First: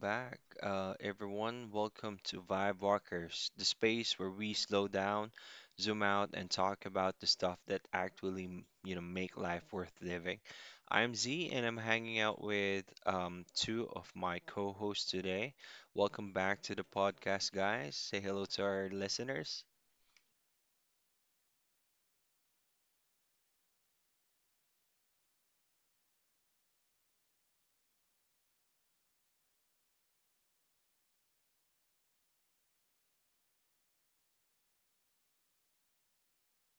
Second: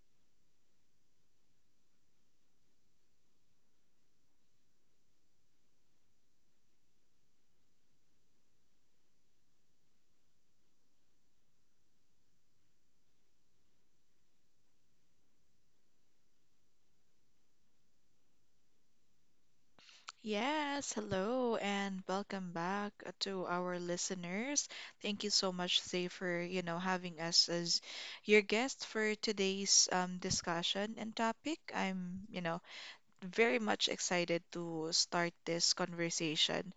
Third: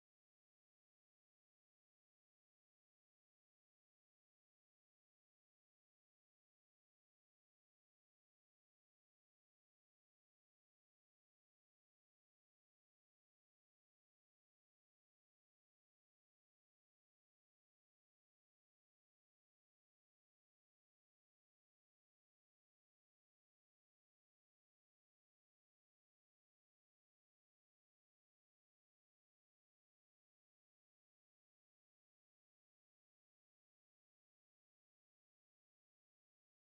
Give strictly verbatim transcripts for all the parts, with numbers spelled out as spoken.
back, uh, everyone. Welcome to Vibe Walkers, the space where we slow down, zoom out, and talk about the stuff that actually, m- you know, make life worth living. I'm Z, and I'm hanging out with um, two of my co-hosts today. Welcome back to the podcast, guys. Say hello to our listeners. Yes, hello, and welcome back uh, to our listeners. Thank you so much, Zay, for you know having us as your guest for today's um, discussion and topic. I'm you know very much excited to start this conversation.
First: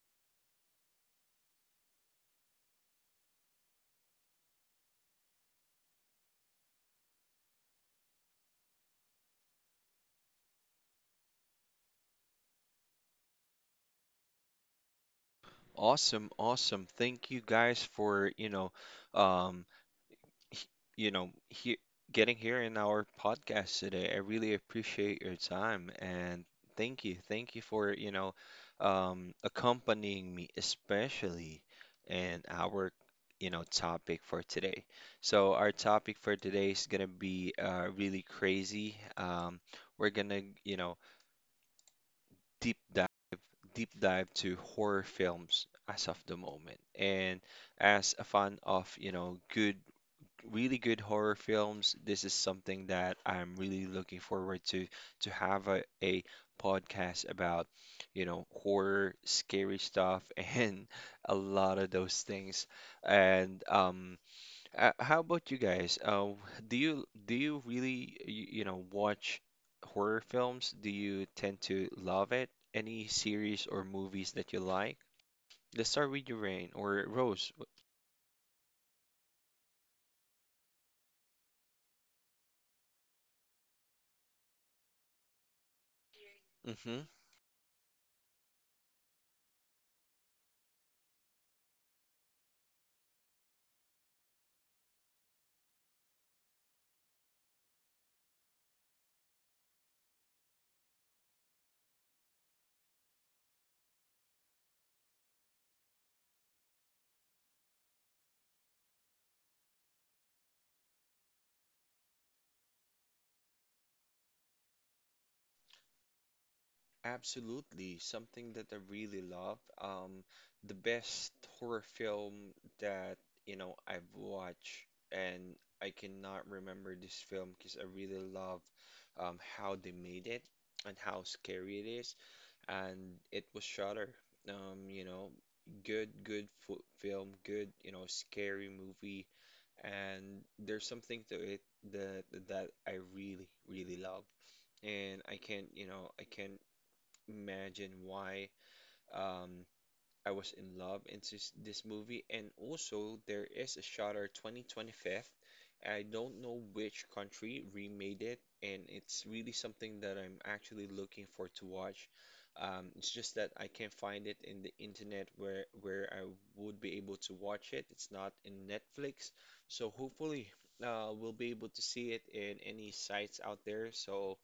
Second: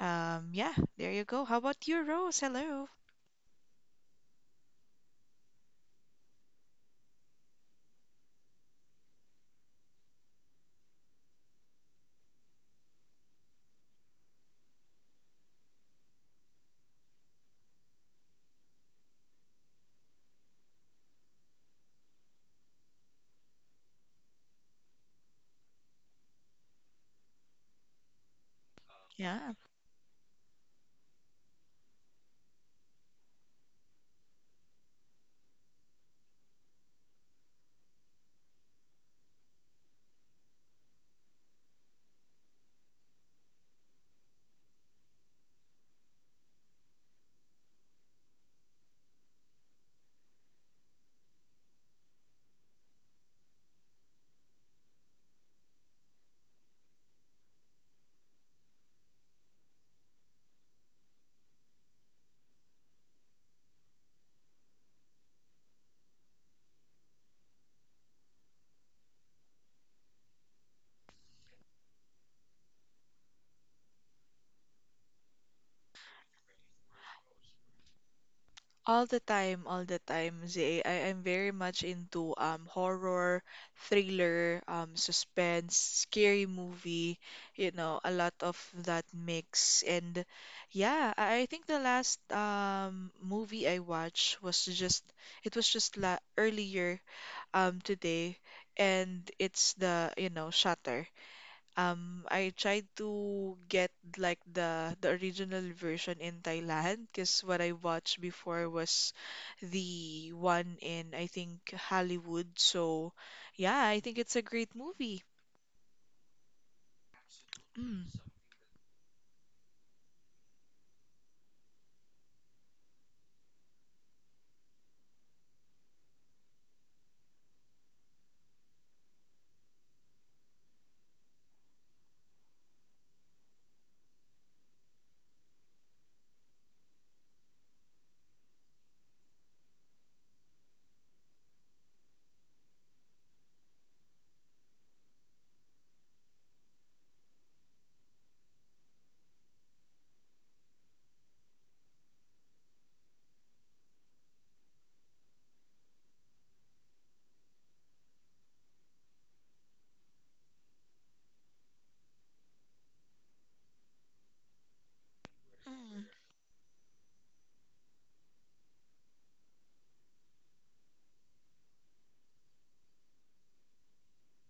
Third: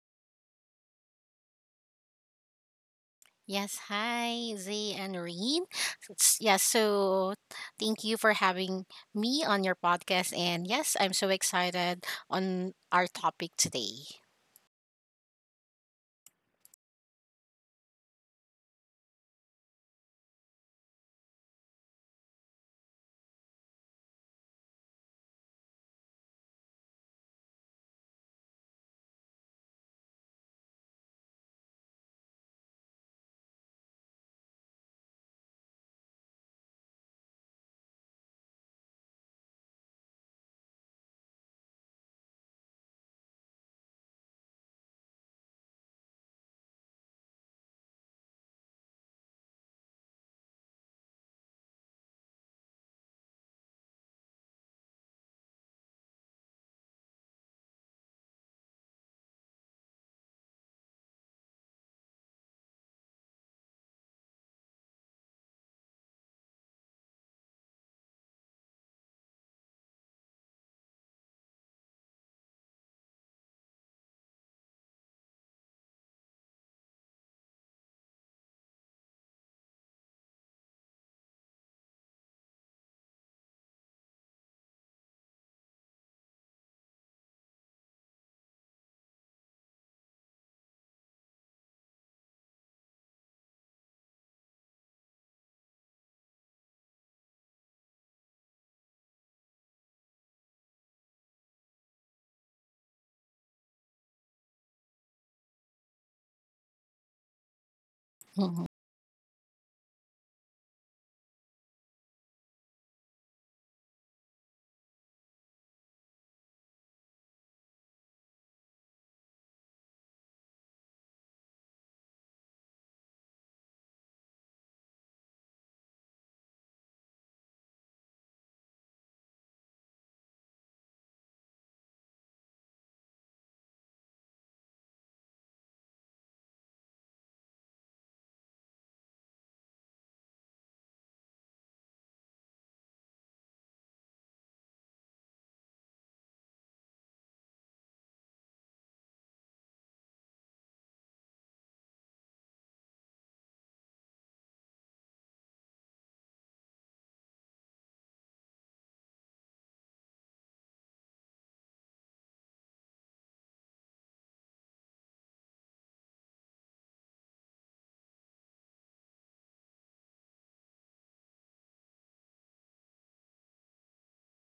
Um, yeah, there you go. How about you, Rose? Hello. Yes, hi, Zay and Reen. Yes, yeah, so thank you for having me on your podcast. And yes, I'm so excited on our topic today. Awesome, awesome. Thank you guys for, you know, um, h- you know, here getting here in our podcast today. I really appreciate your time and thank you. Thank you for, you know, um, Yeah. accompanying me, especially in our, you know, topic for today. So our topic for today is gonna be uh, really crazy. Um, we're gonna, you know, deep dive deep dive to horror films as of the moment. And as a fan of, you know, good really good horror films. This is something that I'm really looking forward to to have a, a podcast about, you know, horror, scary stuff, and a lot of those things. And um, uh, How about you guys? Uh, do you do you really you, you know watch horror films? Do you tend to love it? Any series or movies that you like? Let's start with you, Rain or Rose. All the time, all the time, Zay. I am very much into um horror, thriller, um suspense, scary Mm-hmm. movie, you know, a lot of that mix. And yeah, I, I think the last um movie I watched was just it was just la earlier um today, and it's the, you know, Shutter. Um, I tried to get like the the original version in Thailand, because what I watched Mm-hmm. before was the one in, I think, Hollywood. So yeah, I think it's a great movie. Absolutely, Mm. something that I really love. Um, the best horror film that you know I've watched, and I cannot remember this film because I really love um, how they made it and how scary it is. And it was Shudder. Um, you know, good, good fo film, good, you know, scary movie, and there's something to it that that I really, really love and I can't, you know, I can't imagine why um, I was in love into s- this movie. And also, there is a Shutter twenty twenty-five. I don't know which country remade it, and it's really something that I'm actually looking for to watch. Um, it's just that I can't find it in the internet where Mm. where I would be able to watch it. It's not in Netflix, so hopefully uh, we'll be able to see it in any sites out there. So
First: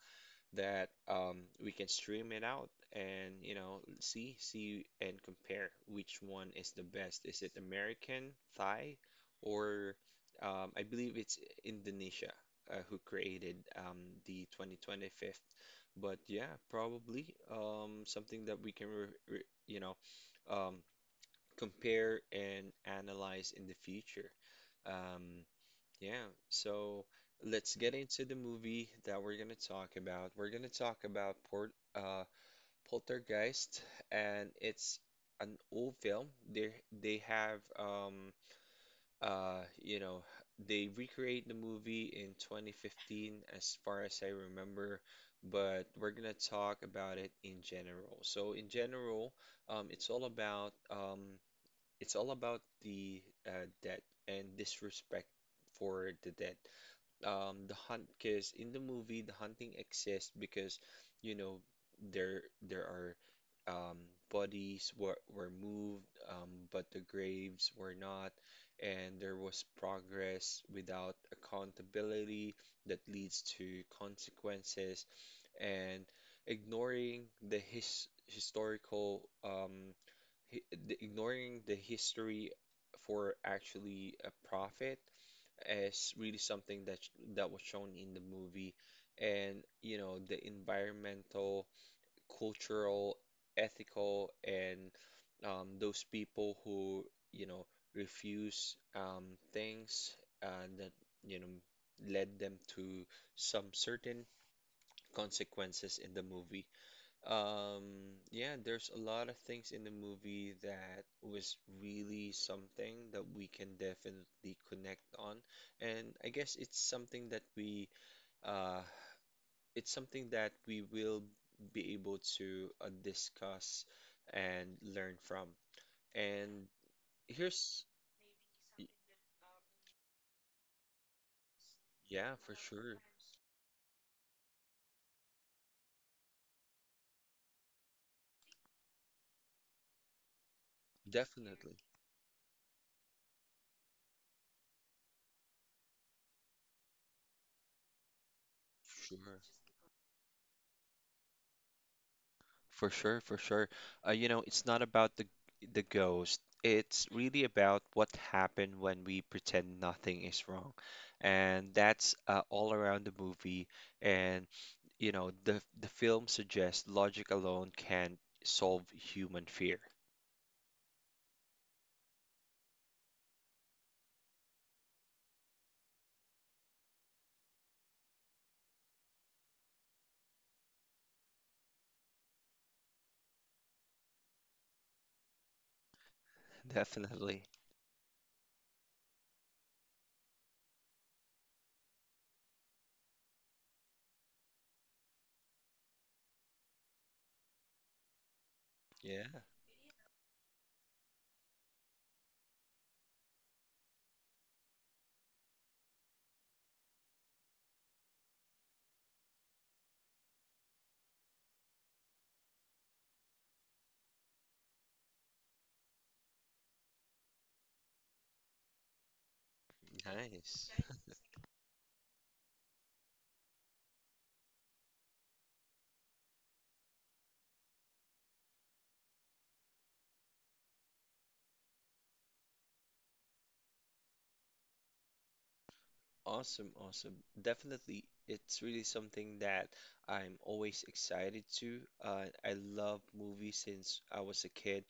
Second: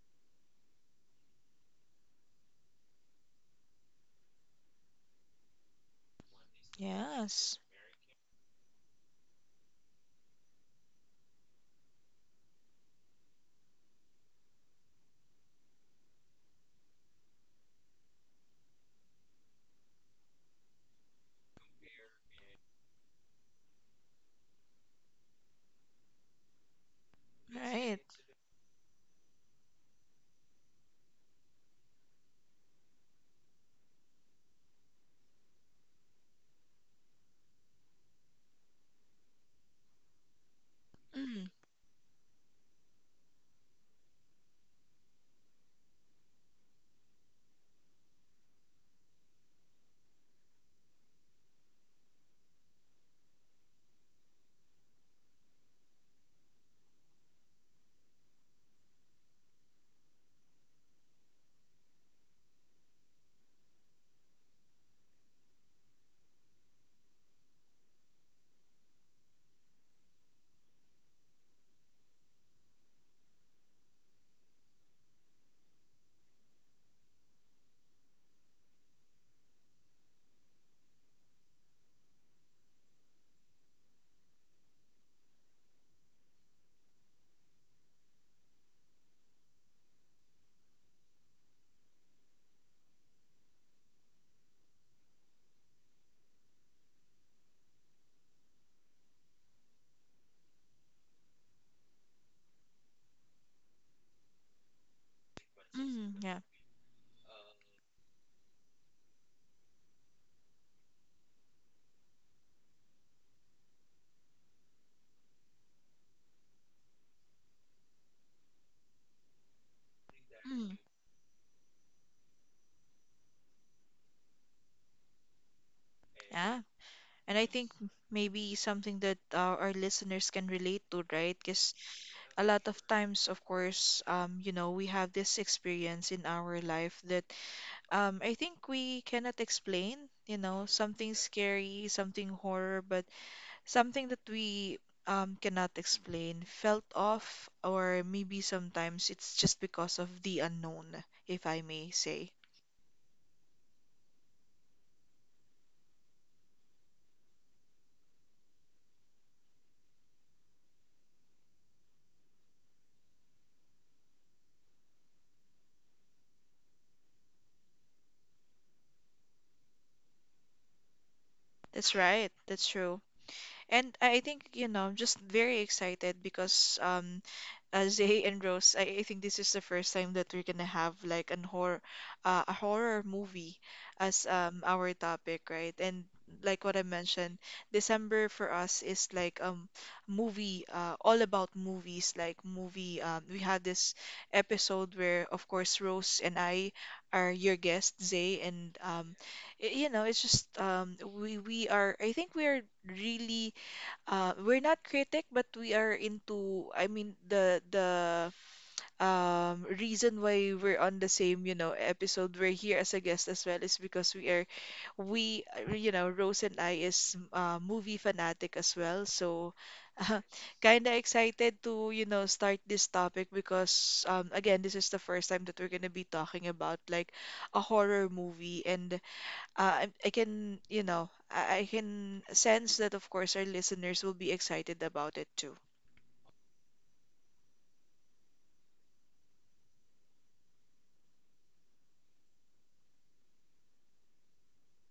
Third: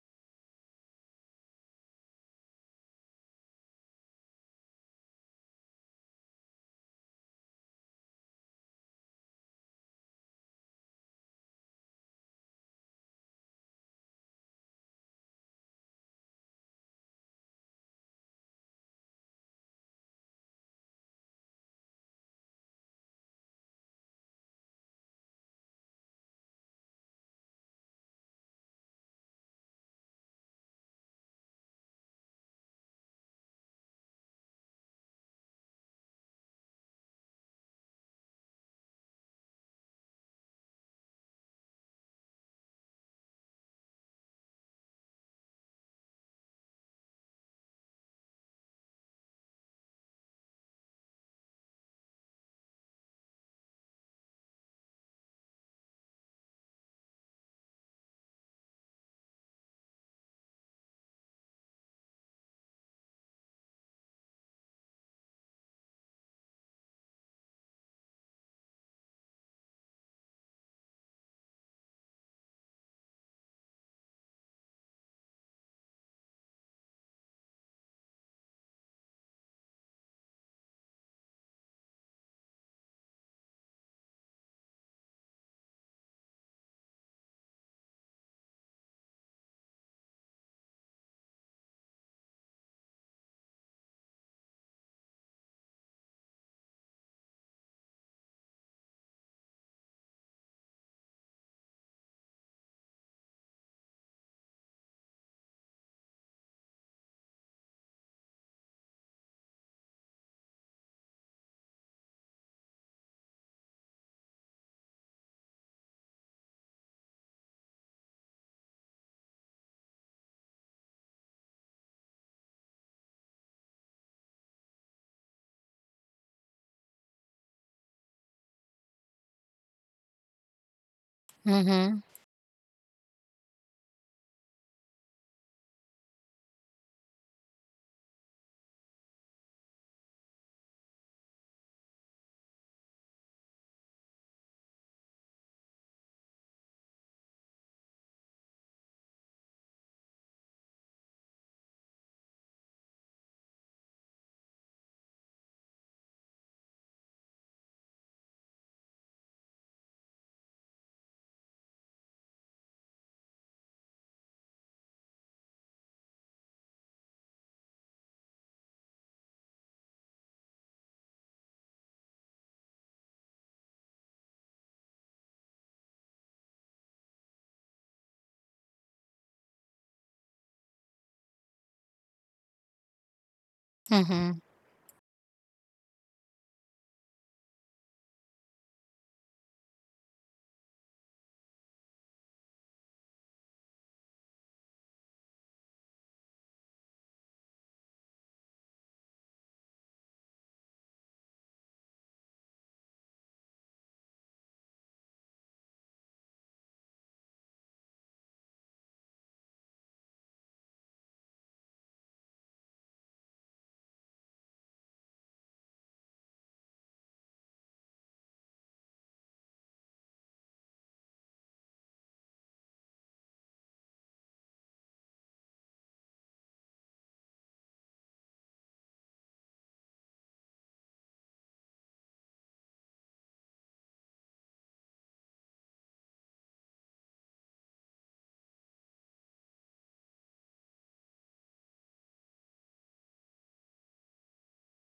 that um, we can stream it out and you know see see and compare which one is the best. Is it Yes. American, Thai, or um, I believe it's Indonesia uh, who created um, the twenty twenty-five. But yeah, probably um, something that we can re re you know um, compare and analyze in the future. Um, yeah, so let's get Right. into the movie that we're gonna talk about. We're gonna talk about Port, uh, Poltergeist, and it's an old film. They they have um uh you know they recreate Mm. the movie in twenty fifteen as far as I remember, but we're gonna talk about it in general. So in general, um, it's all about um it's all about the uh, dead and disrespect for the dead, um the hunt, because in the movie the hunting exists because you know there there are, um bodies were were moved, um but the graves were not, and there was progress without accountability that leads to consequences, and ignoring the his historical, um hi the, ignoring the history for actually a profit, is really something that sh- that was shown in the movie. And you know the environmental, cultural, ethical, and um, those people who you know refuse, um, things uh, that you know led them to some certain consequences in Mm. the Yeah. movie. um, yeah, there's a lot of things in the movie that was really something that we can definitely connect on. And I guess it's something that we uh it's something that Mm. we will be able to uh, discuss and learn from. Yeah. And And I think here's maybe y- something that uh, our listeners can relate to, right? Because Mm-hmm. yeah, a for lot of sure. times, of course, um, you know, we have this experience in our life that um, I think we cannot explain, you know, something Definitely. scary, something horror, but something that we um, cannot explain, felt off, or maybe sometimes it's Sure. just because of the unknown, if I may say. For sure, for sure. Uh, you know, it's not about the the ghost. It's really about what happened when we pretend nothing is wrong, and that's uh, all around the movie. And you know, the the film suggests logic alone can solve human fear. That's right. That's true. And I think, you know, I'm just very excited because um uh, Zay and Rose, I, I think this is the first time that we're gonna have like an horror uh, a horror movie as Mm-hmm. um our topic, right? And like what I mentioned, Definitely. December for us is like um movie uh, all about movies, like movie, um we had this episode where, of course, Rose and I are your guest, Zay. And um Yeah, y- you know, it's just um we we are, I think we are really uh we're not critic, but we are into, I mean, the the um reason why we're on the same, you know, episode, we're here as a guest as well, is because we are we uh, you know, Rose and I is uh, movie fanatic as well, so uh, nice. kind of excited to, you know, start this topic, because um again, this is the first time that we're gonna be talking about like a horror movie. And uh, I, I can, you know, I, I can sense that, of course, our listeners will be excited about it too. Awesome, awesome. Definitely, it's really something that I'm always excited to. Uh, I love movies since I was a kid,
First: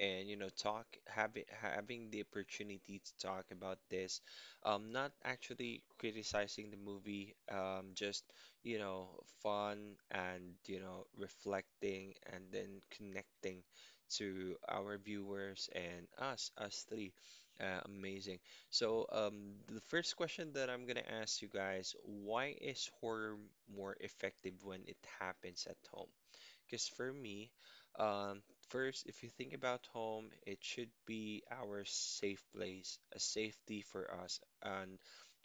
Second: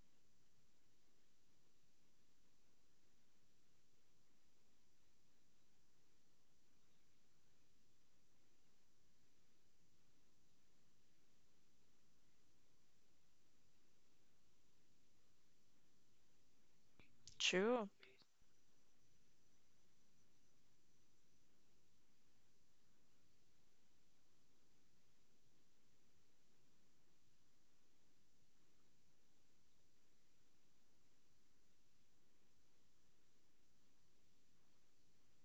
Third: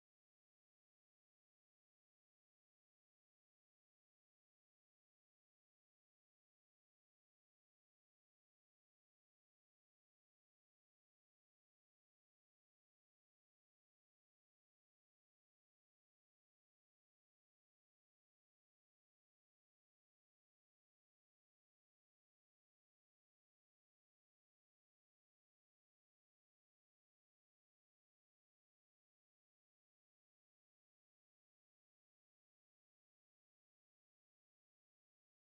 and you know, talk having having the opportunity to talk about this, um, not actually criticizing the movie, um, just you know, fun and you know, reflecting and then connecting to our viewers and us, us three. Uh, True. amazing. So, um, the first question that I'm gonna ask you guys, why is horror more effective when it happens at home? Because for me, um, first, if you think about home, it should be our safe place, a safety for us, and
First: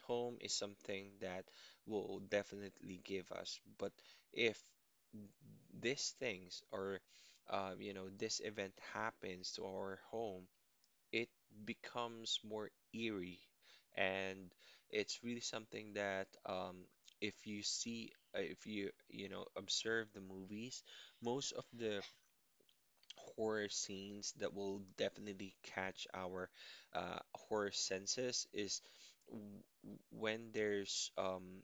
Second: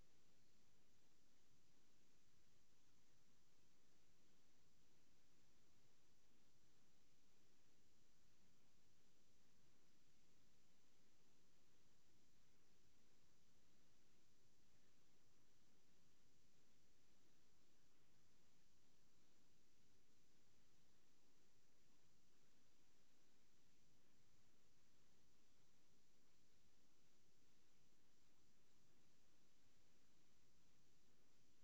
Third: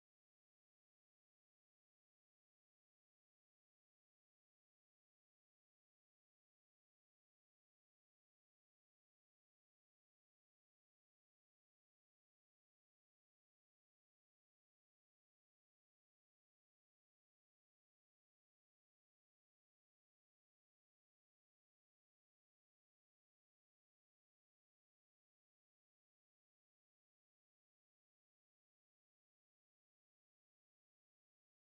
home is something that will definitely give us. But if these things or, um, you know, this event happens to our home, it becomes more eerie and it's really something that um, if you see uh, if you you know observe the movies, most of the horror scenes that will definitely catch our uh, horror senses is w when there's um,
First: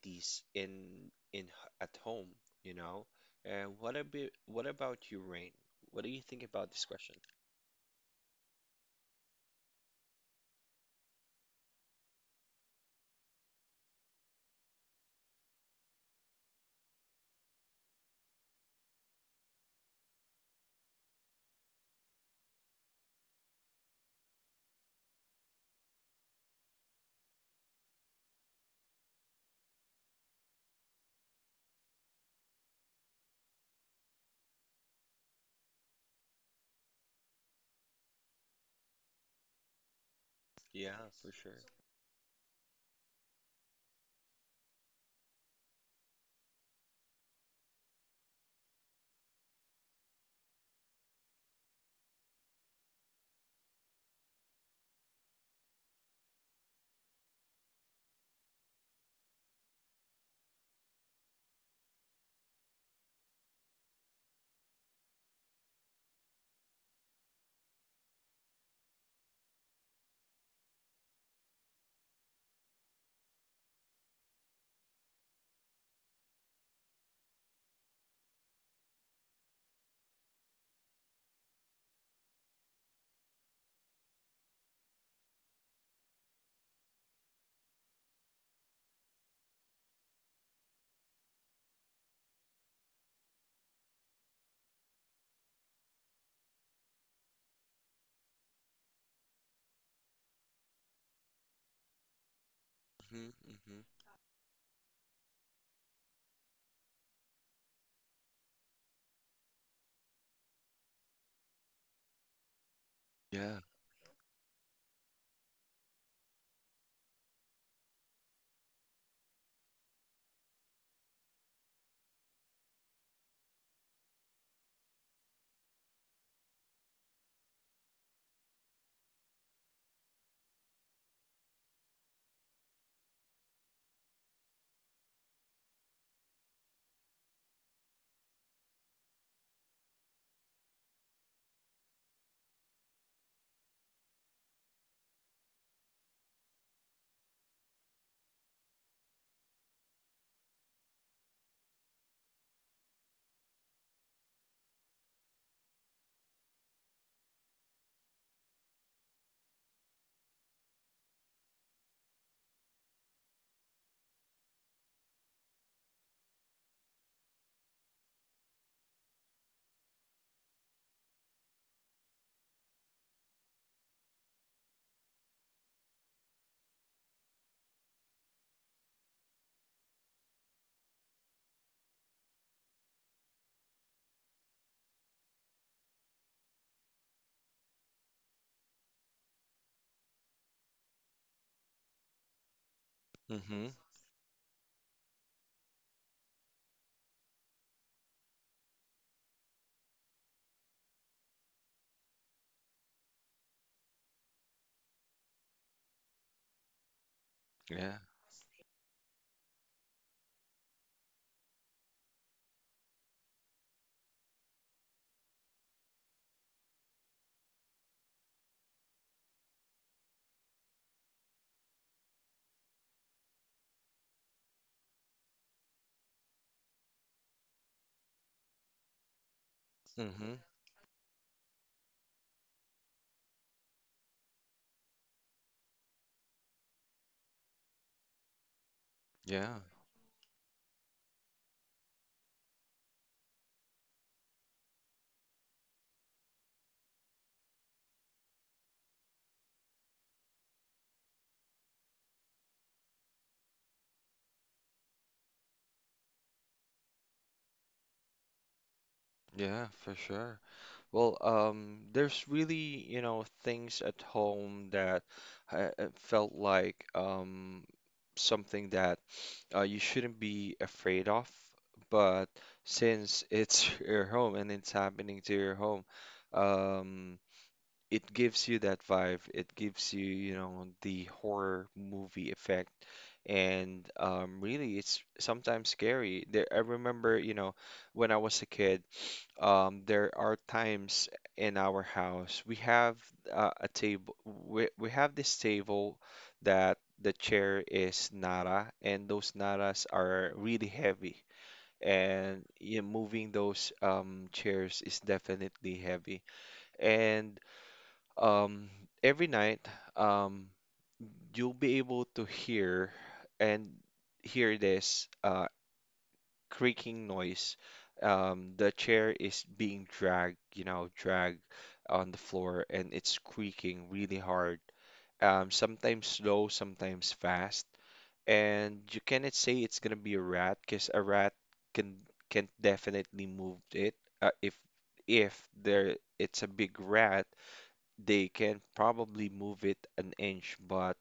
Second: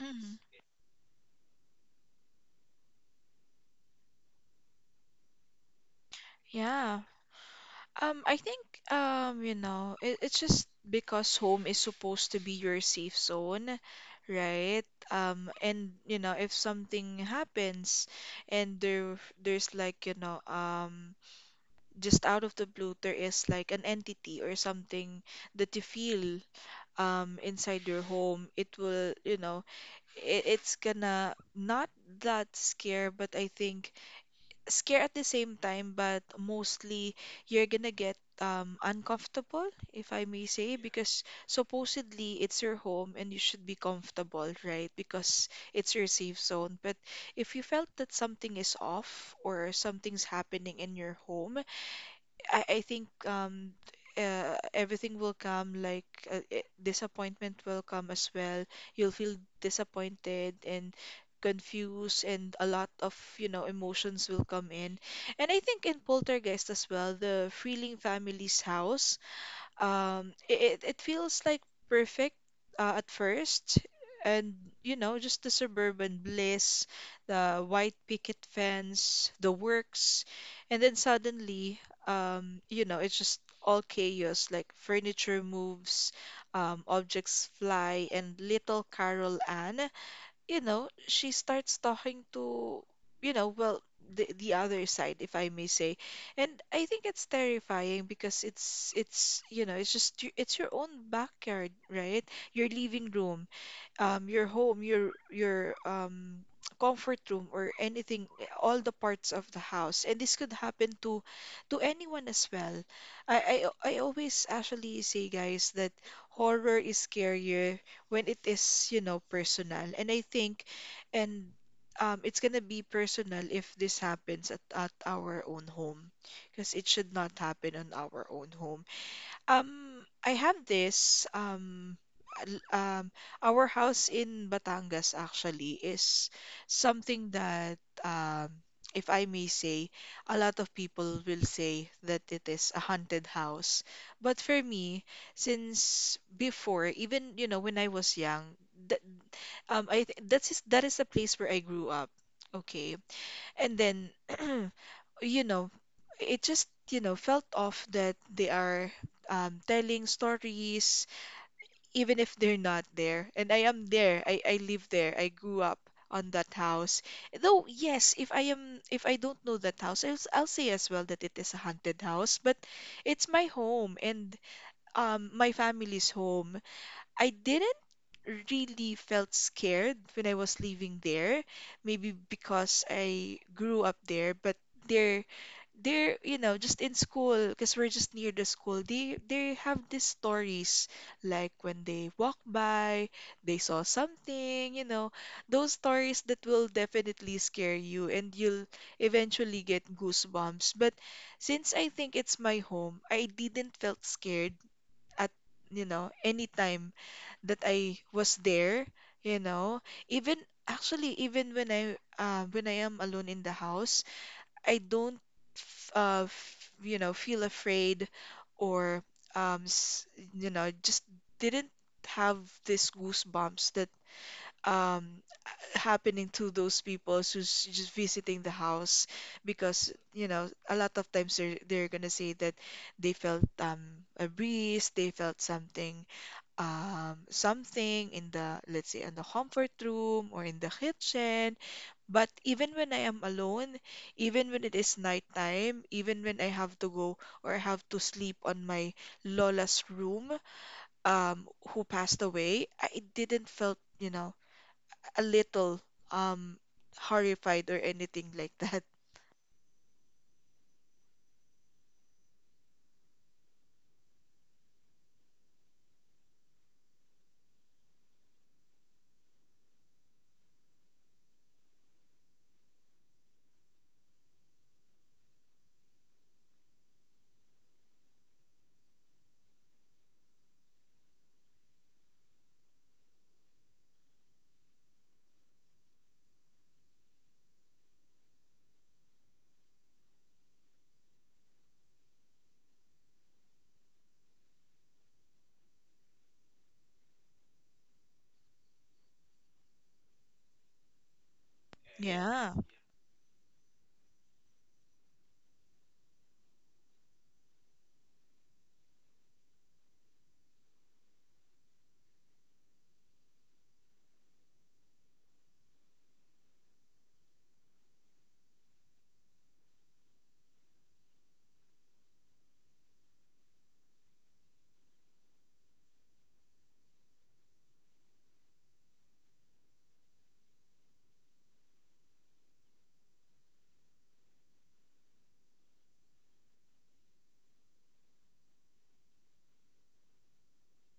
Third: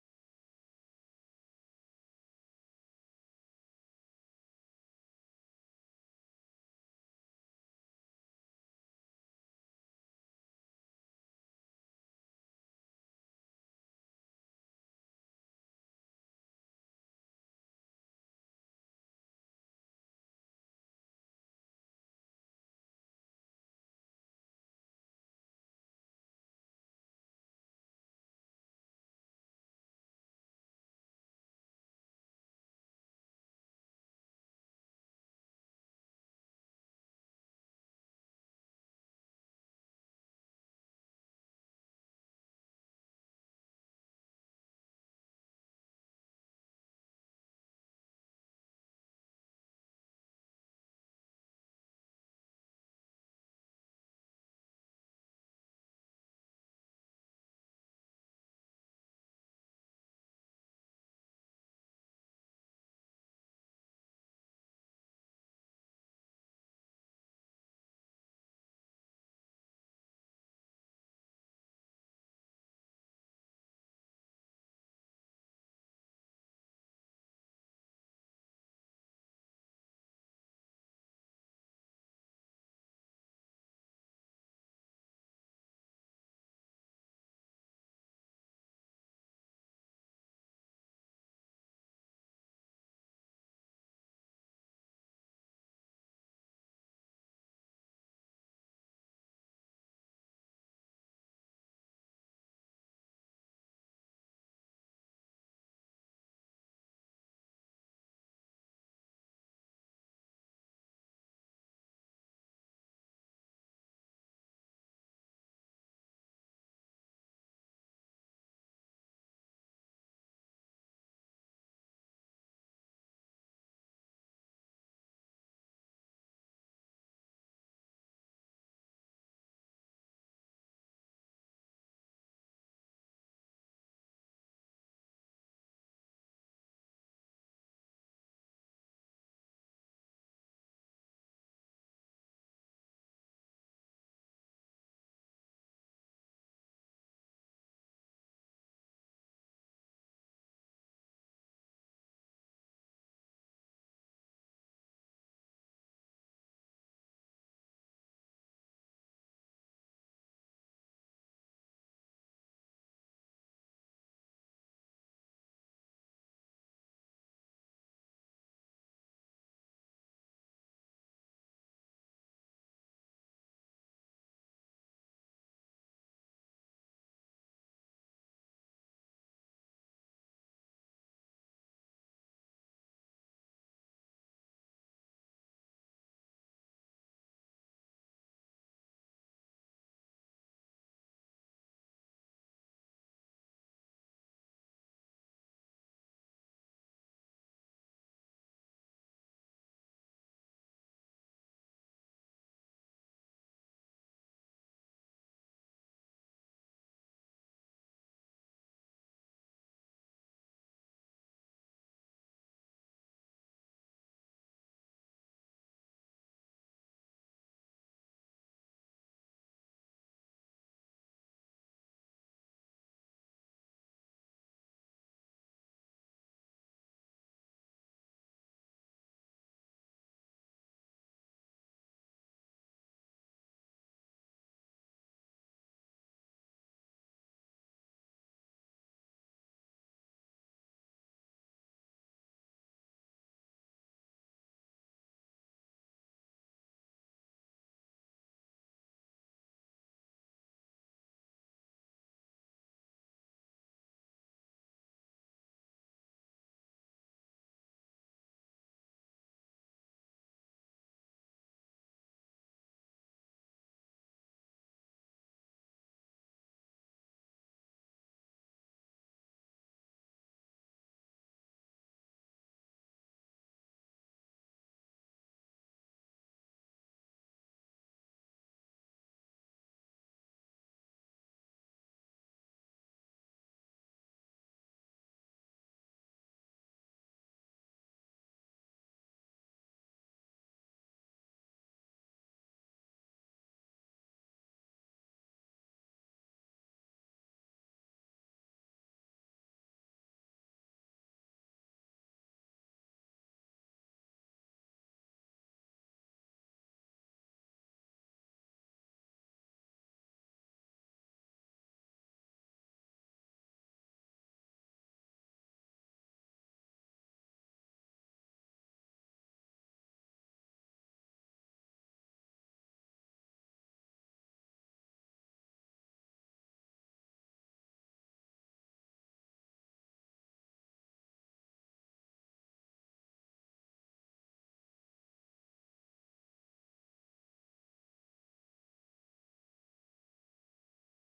Hmm. in in h- at home, you know. And what about what about you, Rain, what do you think about this Yeah. question? Um, I think, um, you know, it, it's just because home is supposed to be your safe zone, right? Um, and you know, if something happens and there there's like, you know, um, just out of the blue, there is like an entity or something that you feel um inside your home, it will, you know, it, it's gonna not that scare, but I think scare at the same time, but mostly you're gonna get um uncomfortable, if I may say, Yeah, because for sure. supposedly it's your home and you should be comfortable, right? Because it's your safe zone. But if you felt that something is off or something's happening in your home, I, I think um uh, everything will come like uh, i- disappointment will come as well. You'll feel disappointed and confused, and a lot of, you know, emotions will come in. And I think in Poltergeist as well, the Freeling family's house, um, it, it feels like perfect uh, at first. And, you know, just the suburban bliss, the white picket fence, the works. And then suddenly, um, you know, it's just all chaos, like furniture moves, um, objects fly, and little Carol Ann, you know, she starts talking to, you know, well, the the other side, if I may say. And I think it's terrifying because it's it's, you know, it's just y- it's your own backyard, right? Your living Mhm, room, mhm. um, your home, your your um, comfort room or anything, all the parts of the house. And this could happen to to anyone as well. Yeah. I I, I always actually say, guys, that horror is scarier when it is, you know, personal. And I think, and um, it's gonna be personal if this happens at, at our own home, because it should not happen on our own home. Um, I have this um l- um our house in Batangas actually is something that um if I may say, a lot of people will say that it is a haunted house. But for me, since before, even you know when I was young, that um I th that is that is the place where I grew up. Okay. And then you know, it just, you know, felt off that they are um, telling stories, even if they're not there. And I am there. I, I live there. I grew up on that house. Though, yes, if I am, if I don't know that house, I'll, s- I'll say as well that it is a haunted house, but it's my home and um, my family's home. I didn't really felt scared when I was living there, maybe because I grew up there. But they're they're you know, just in school, because we're just near the school, they they have these stories like when they walk by, they Hmm. saw something, you know, those stories that will definitely scare you and you'll eventually get goosebumps. But since I think it's my home, I didn't felt scared at, you know, any time that Yeah. I was there, you know. Even actually, even when I uh, when I am alone in the house, I don't f- uh f- you know, feel afraid or um s- you know, just didn't have this goosebumps that um happening to those people who's just visiting the house, because you Hmm. know, a lot of times they're they're gonna say that they felt um a breeze, they felt something, um, something in the, let's say, in the Yeah. comfort room or in the kitchen. But even when I am alone, even when it is nighttime, even when I have to go or I have to sleep on my Lola's room, um, who passed away, I didn't felt, you know, a little um horrified or anything like that. Yeah, for sure. Well, um, there's really, you know, things at home that uh, uh, felt like um, something that uh, you shouldn't be afraid of. But since it's your home and it's happening to your home, um, it gives you that vibe. It gives you, you know, the horror movie effect. And um, really, it's sometimes scary. There, I remember, you know, when I was a kid, um, there are times in our house we have uh, a table. We, we have this table that the chair is nara, and those naras are really heavy. And Yeah. yeah, moving those um, chairs is definitely heavy. And um, every night, um, you'll be able to hear and hear this uh, creaking noise. Um, the chair is being dragged, you know, dragged on the floor, and it's creaking really hard. Um, sometimes slow, sometimes fast, and you cannot say it's gonna be a rat, 'cause a rat can can definitely move it. Uh, if if there it's a big rat they can probably move it an inch, but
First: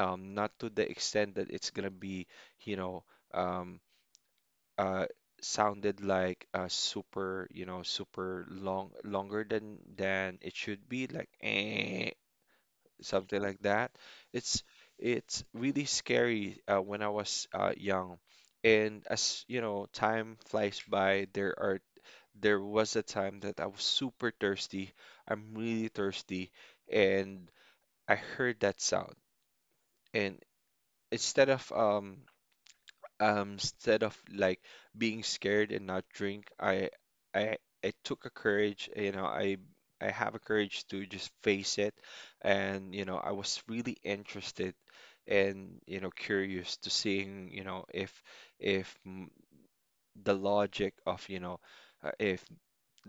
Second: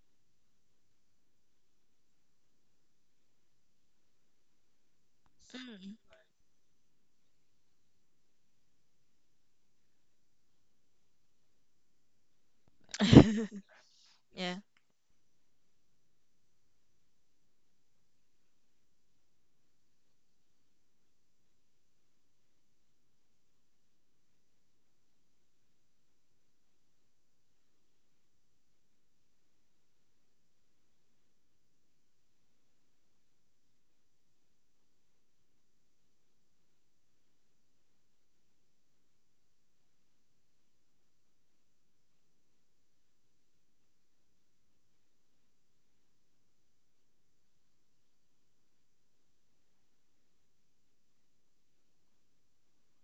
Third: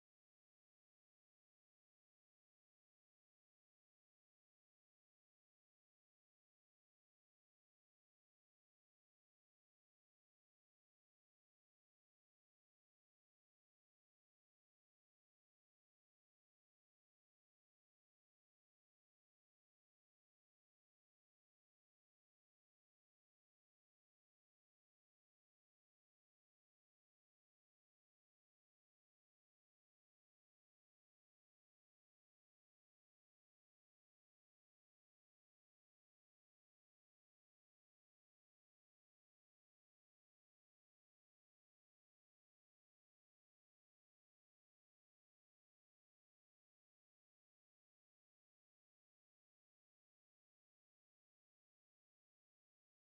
um, not to the extent that it's gonna be, you know, um, uh, Mm. sounded like uh, super, you know, super long, longer than than it should be, like eh, something like that. It's Yeah. it's really scary uh, when I was uh, young, and as you know, time flies by. There are there was a time that I was super thirsty. I'm really thirsty, and I heard that sound, and instead of um um instead of like being scared and not drink, I I I took a courage, you know, I I have a courage to just face it, and you know, I was really interested and you know curious to seeing you know if if mm, the logic of you know uh, if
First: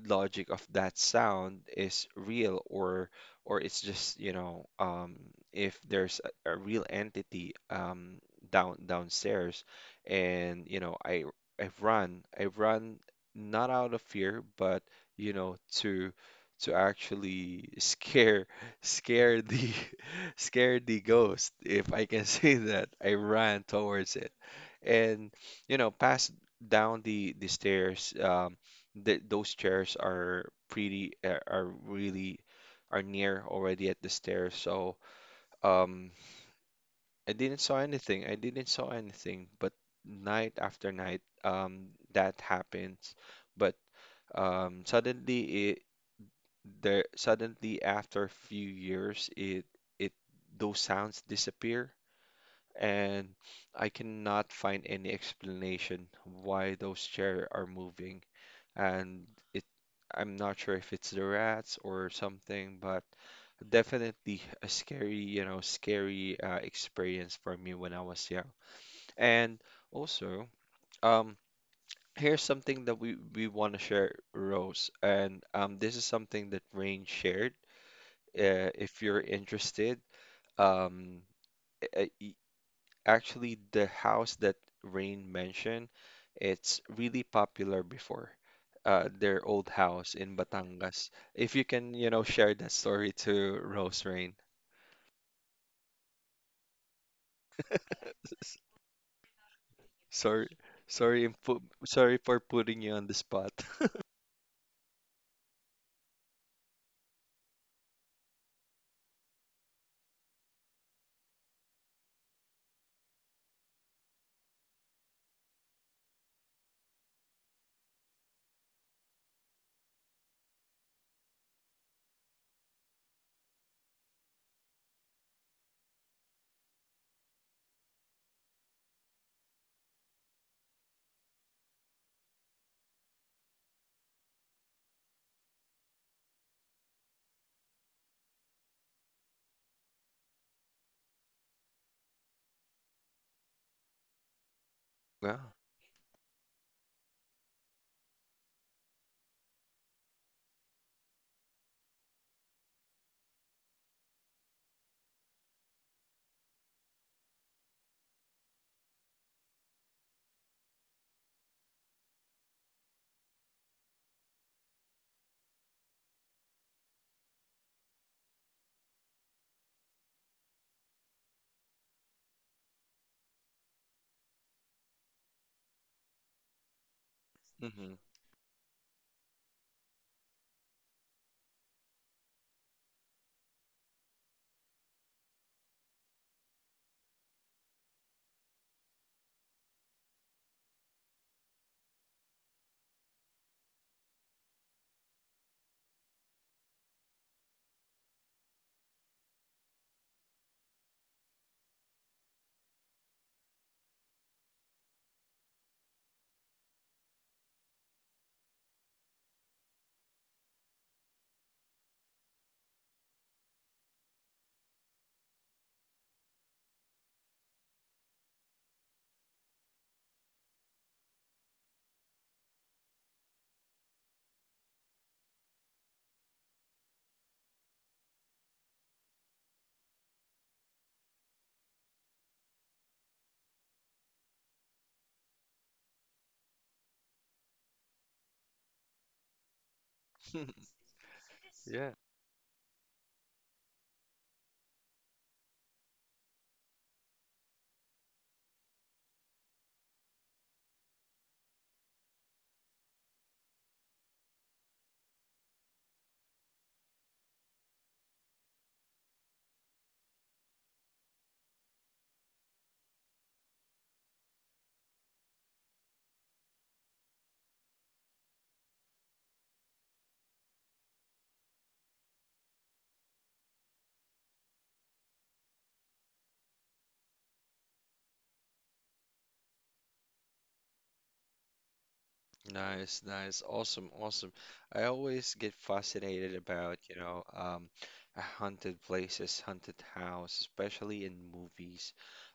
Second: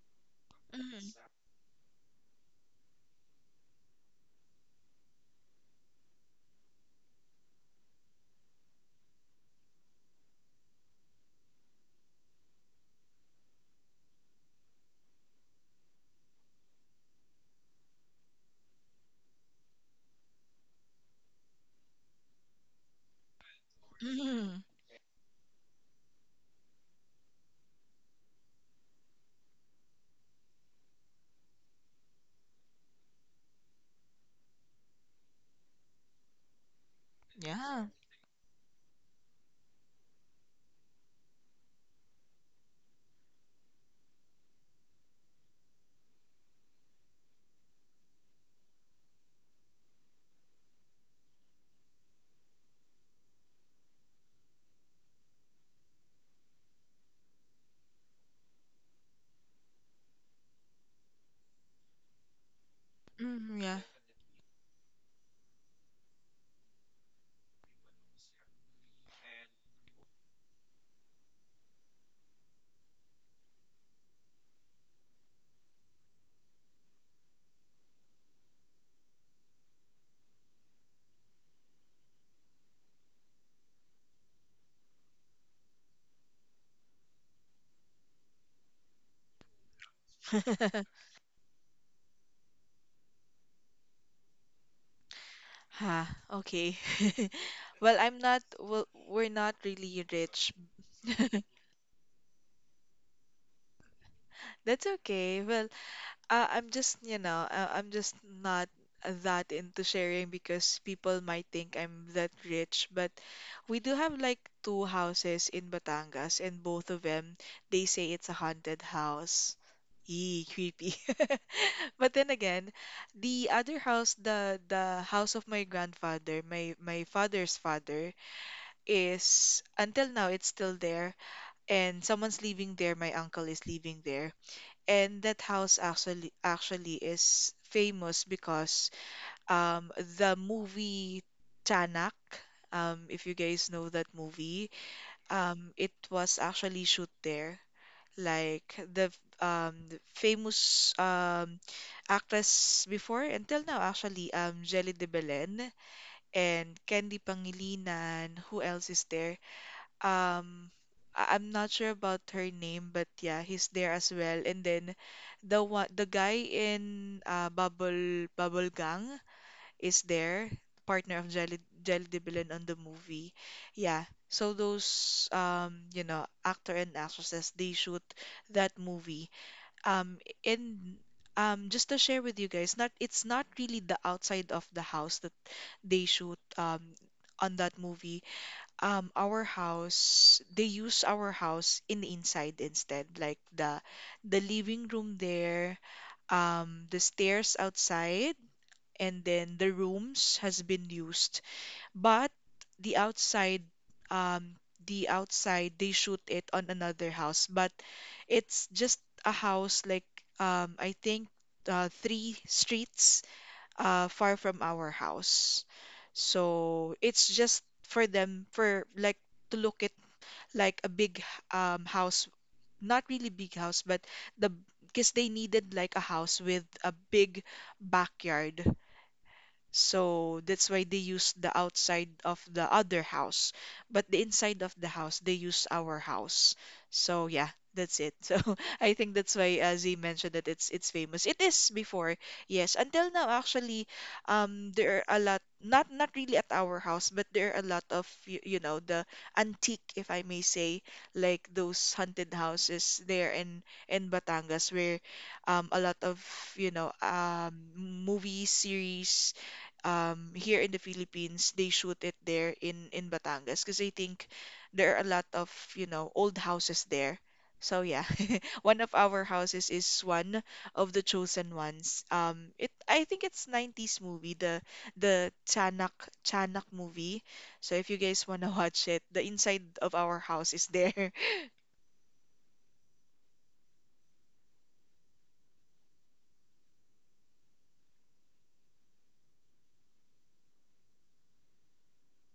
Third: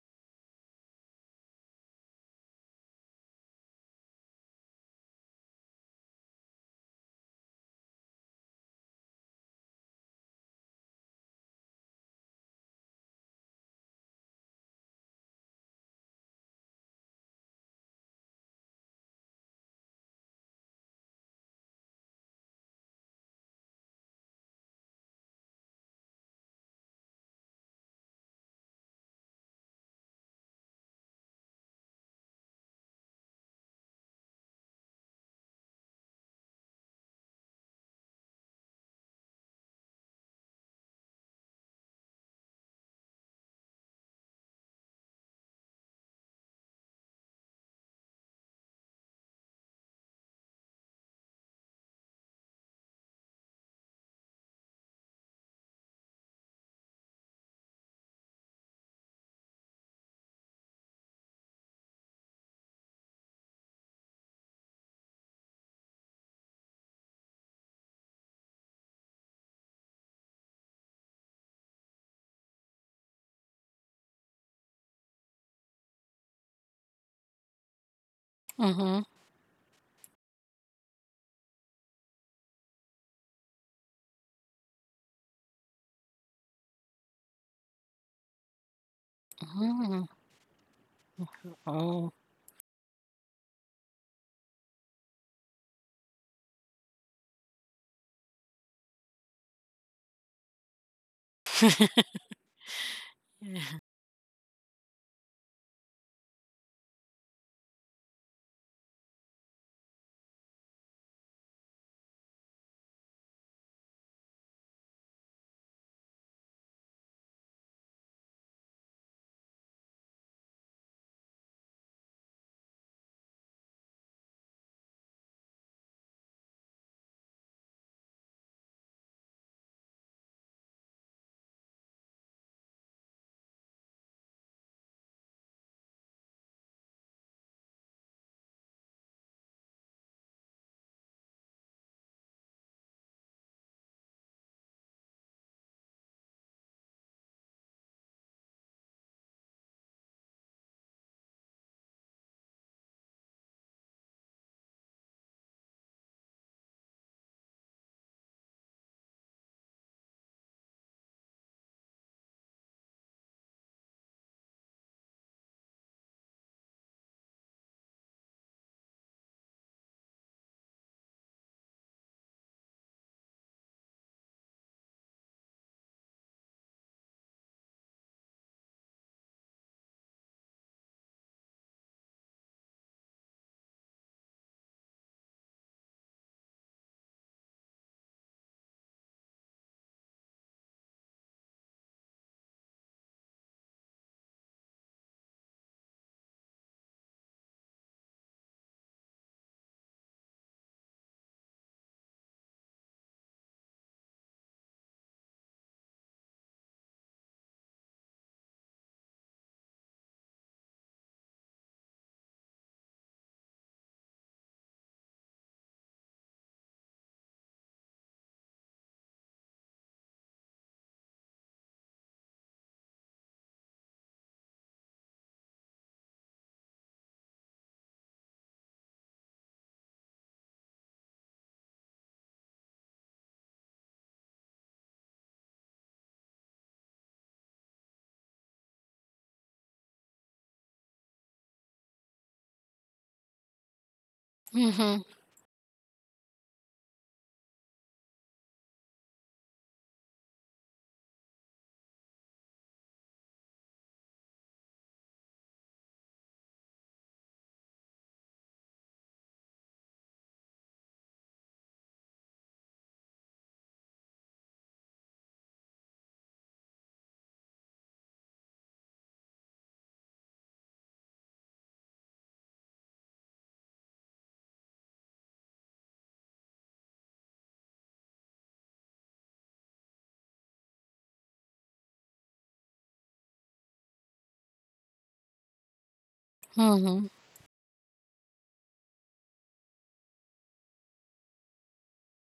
logic of that Mm. sound is real, or or it's just you know um, if there's a, a real entity um, down downstairs, and you know I I've run I've run not out of fear but you know to to actually scare scare the scare the ghost, if I can say that. I ran towards it Mm. and you know passed down the the stairs, um, th those chairs are pretty are are really are near already at the stairs. So um, I didn't saw Yeah. anything. I didn't saw anything. But night after night, um, that happens. But um, suddenly it there suddenly after a few years it it those sounds disappear, and I cannot find any explanation why those chairs are moving. And it I'm not sure if it's the rats or something, but Mm. definitely a scary, you know, scary uh, experience for me when I was young. And also, um, here's something that we we want to share, Rose, and um, this is something that Rain shared. Uh, Mm-hmm. if you're interested, um, uh, y- actually the house that Rain mentioned, it's really popular before. Uh, their old Mm-hmm. house in Yeah. Batangas. If you can, Oh. you know, share that story to Rose, Rain. Huh, okay. Well, I'm not, S- well, we're not really Sorry, rich. sorry, in pu- sorry for putting you on the spot. That's okay. Well, uh, I'm just, you know, uh, I'm just not that into sharing because people might think I'm that rich. But we do have like two houses in Batangas, and both of them, they say it's a haunted house. Eee, creepy. But then again, the other house, the the house of my grandfather, my my father's father, is until now it's still there, and someone's living there, my uncle is living there. And that house actually actually is famous because um the movie Chanak, um if you guys know that movie, Wow. um it was actually shoot there, like the um the famous um actress before until now, actually, um Jelly de Belen and Candy Pangilinan, who else is there, um I- I'm not sure about her name, but yeah, he's there as well. And then the one, the guy in uh, Bubble Bubble Gang is there, partner of Jelly Jelly de Belen on the movie. Yeah, so those um you know, actor and actresses, they shoot that movie. Um and um just to share with you guys, not it's not really the outside of the house that they shoot um on that movie. Um, our house, they use our house in the inside instead, like the the living room there, um the stairs outside, and then the rooms has been used. But the outside, um the outside, they shoot it on another house, but it's just a house like, um I think, uh, three streets uh, far from our house. So it's just for them for like to look at like a big um house, not really big house, but the because they needed like a house with a big backyard, so that's why they use the outside of the other house, but the inside of the house, they use our house. So yeah, that's it. So I think that's why uh, Z mentioned that Hmm. it's it's famous. It is before, yes. Until now, actually, um, Mm-hmm. there are a lot, not not really at our house, but there are a lot of you, you know, the antique, if I may say, like those haunted houses there in in Batangas, where um a lot of, you know, um movie series, um, here in the Philippines, they shoot it there in in Batangas, because I think there are a lot of, you know, old houses there. So yeah, one of our houses is one of the chosen ones. Um, it I think it's nineties movie, the the Chanak Chanak movie. So if you guys wanna watch it, the inside of our house is there. Nice, nice, awesome, awesome. I always get fascinated about, you Mm-hmm. know, um, haunted places, haunted house, especially in movies.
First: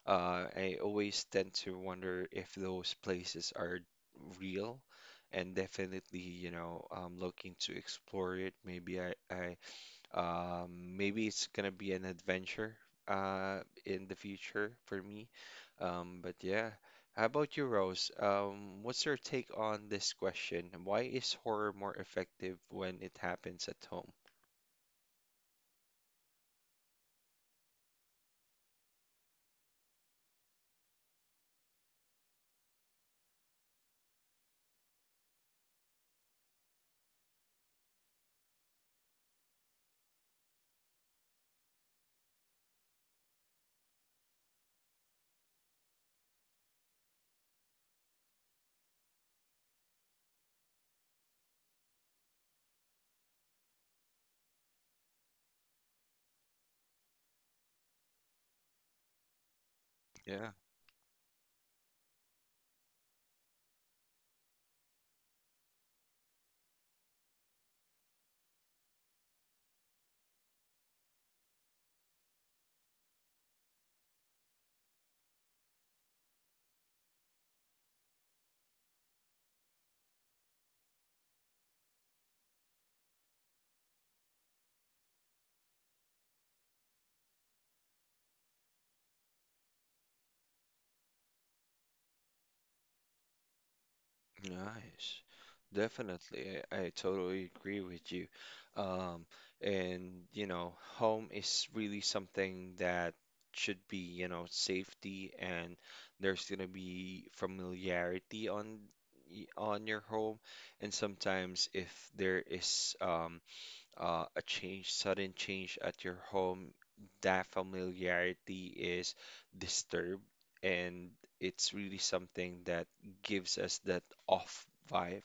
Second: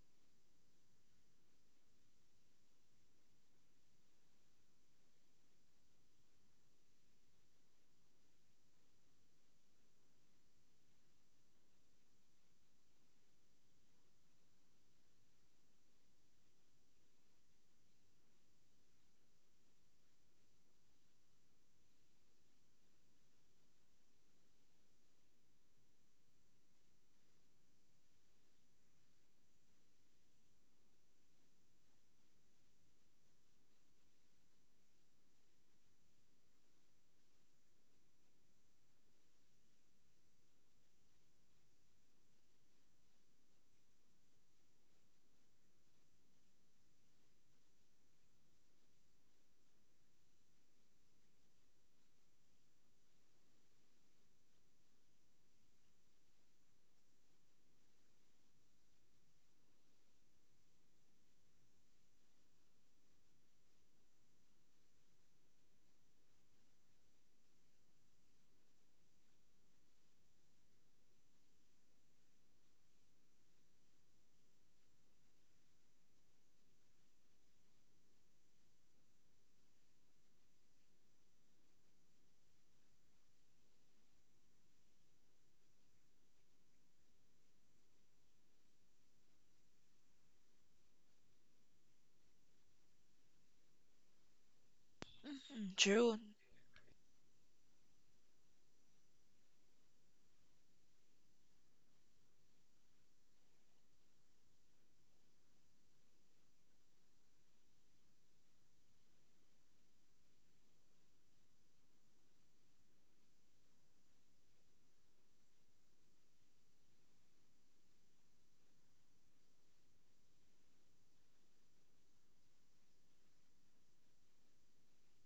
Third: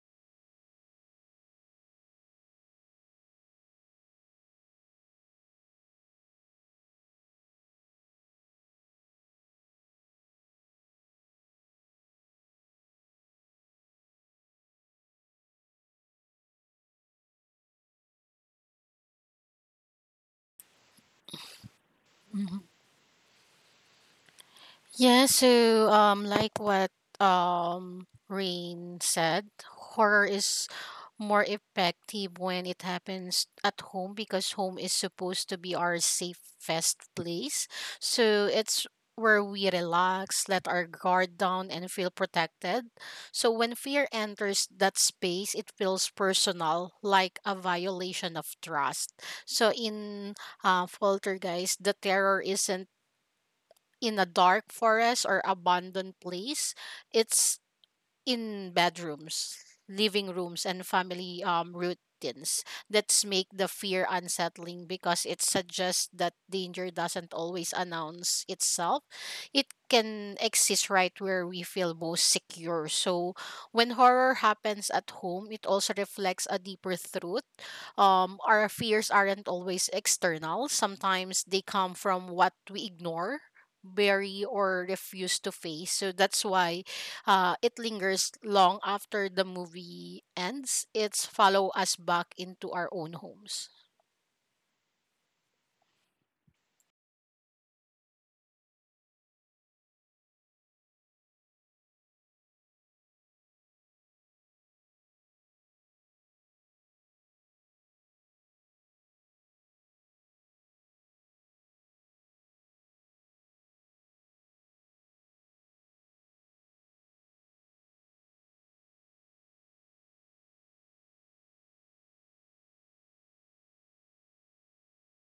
Uh, I always tend to wonder if those places are real, and definitely, you know, I'm looking to explore it. Maybe I, I um, maybe it's gonna be an adventure uh in the future for me. Um, but yeah. How about you, Rose? Um, what's your take on this question? Why is horror more effective when it happens at home? Yeah, so um like what um Rain said, horror is more effective when it happens at home because home is supposed to be our safest place. So it's where we relax, let our guard down and feel protected. So when fear enters that space, it feels personal, like a violation of trust. So in uh, Poltergeist, the terror isn't in a dark forest or abandoned place. It's in bedrooms, living Yeah. rooms, and family um, routines. That's make the fear unsettling because it suggests that danger doesn't always announce itself. It can exist right where we feel most secure. So when horror happens at home, it also reflects a deeper truth. Um, our fears aren't always external. Sometimes they come from what we ignore bury or refuse to face. So that's why uh, it lingers long after the movie ends. It's follow us back into our own homes. Nice. Mm, true. Definitely, I, I totally agree with you. Um, and you know, home is really something that should be, you know, safety and there's gonna be familiarity on y- on your home. And sometimes if there is um, uh, a change, sudden change at your home, that familiarity is disturbed, and it's really something that gives us that off vibe.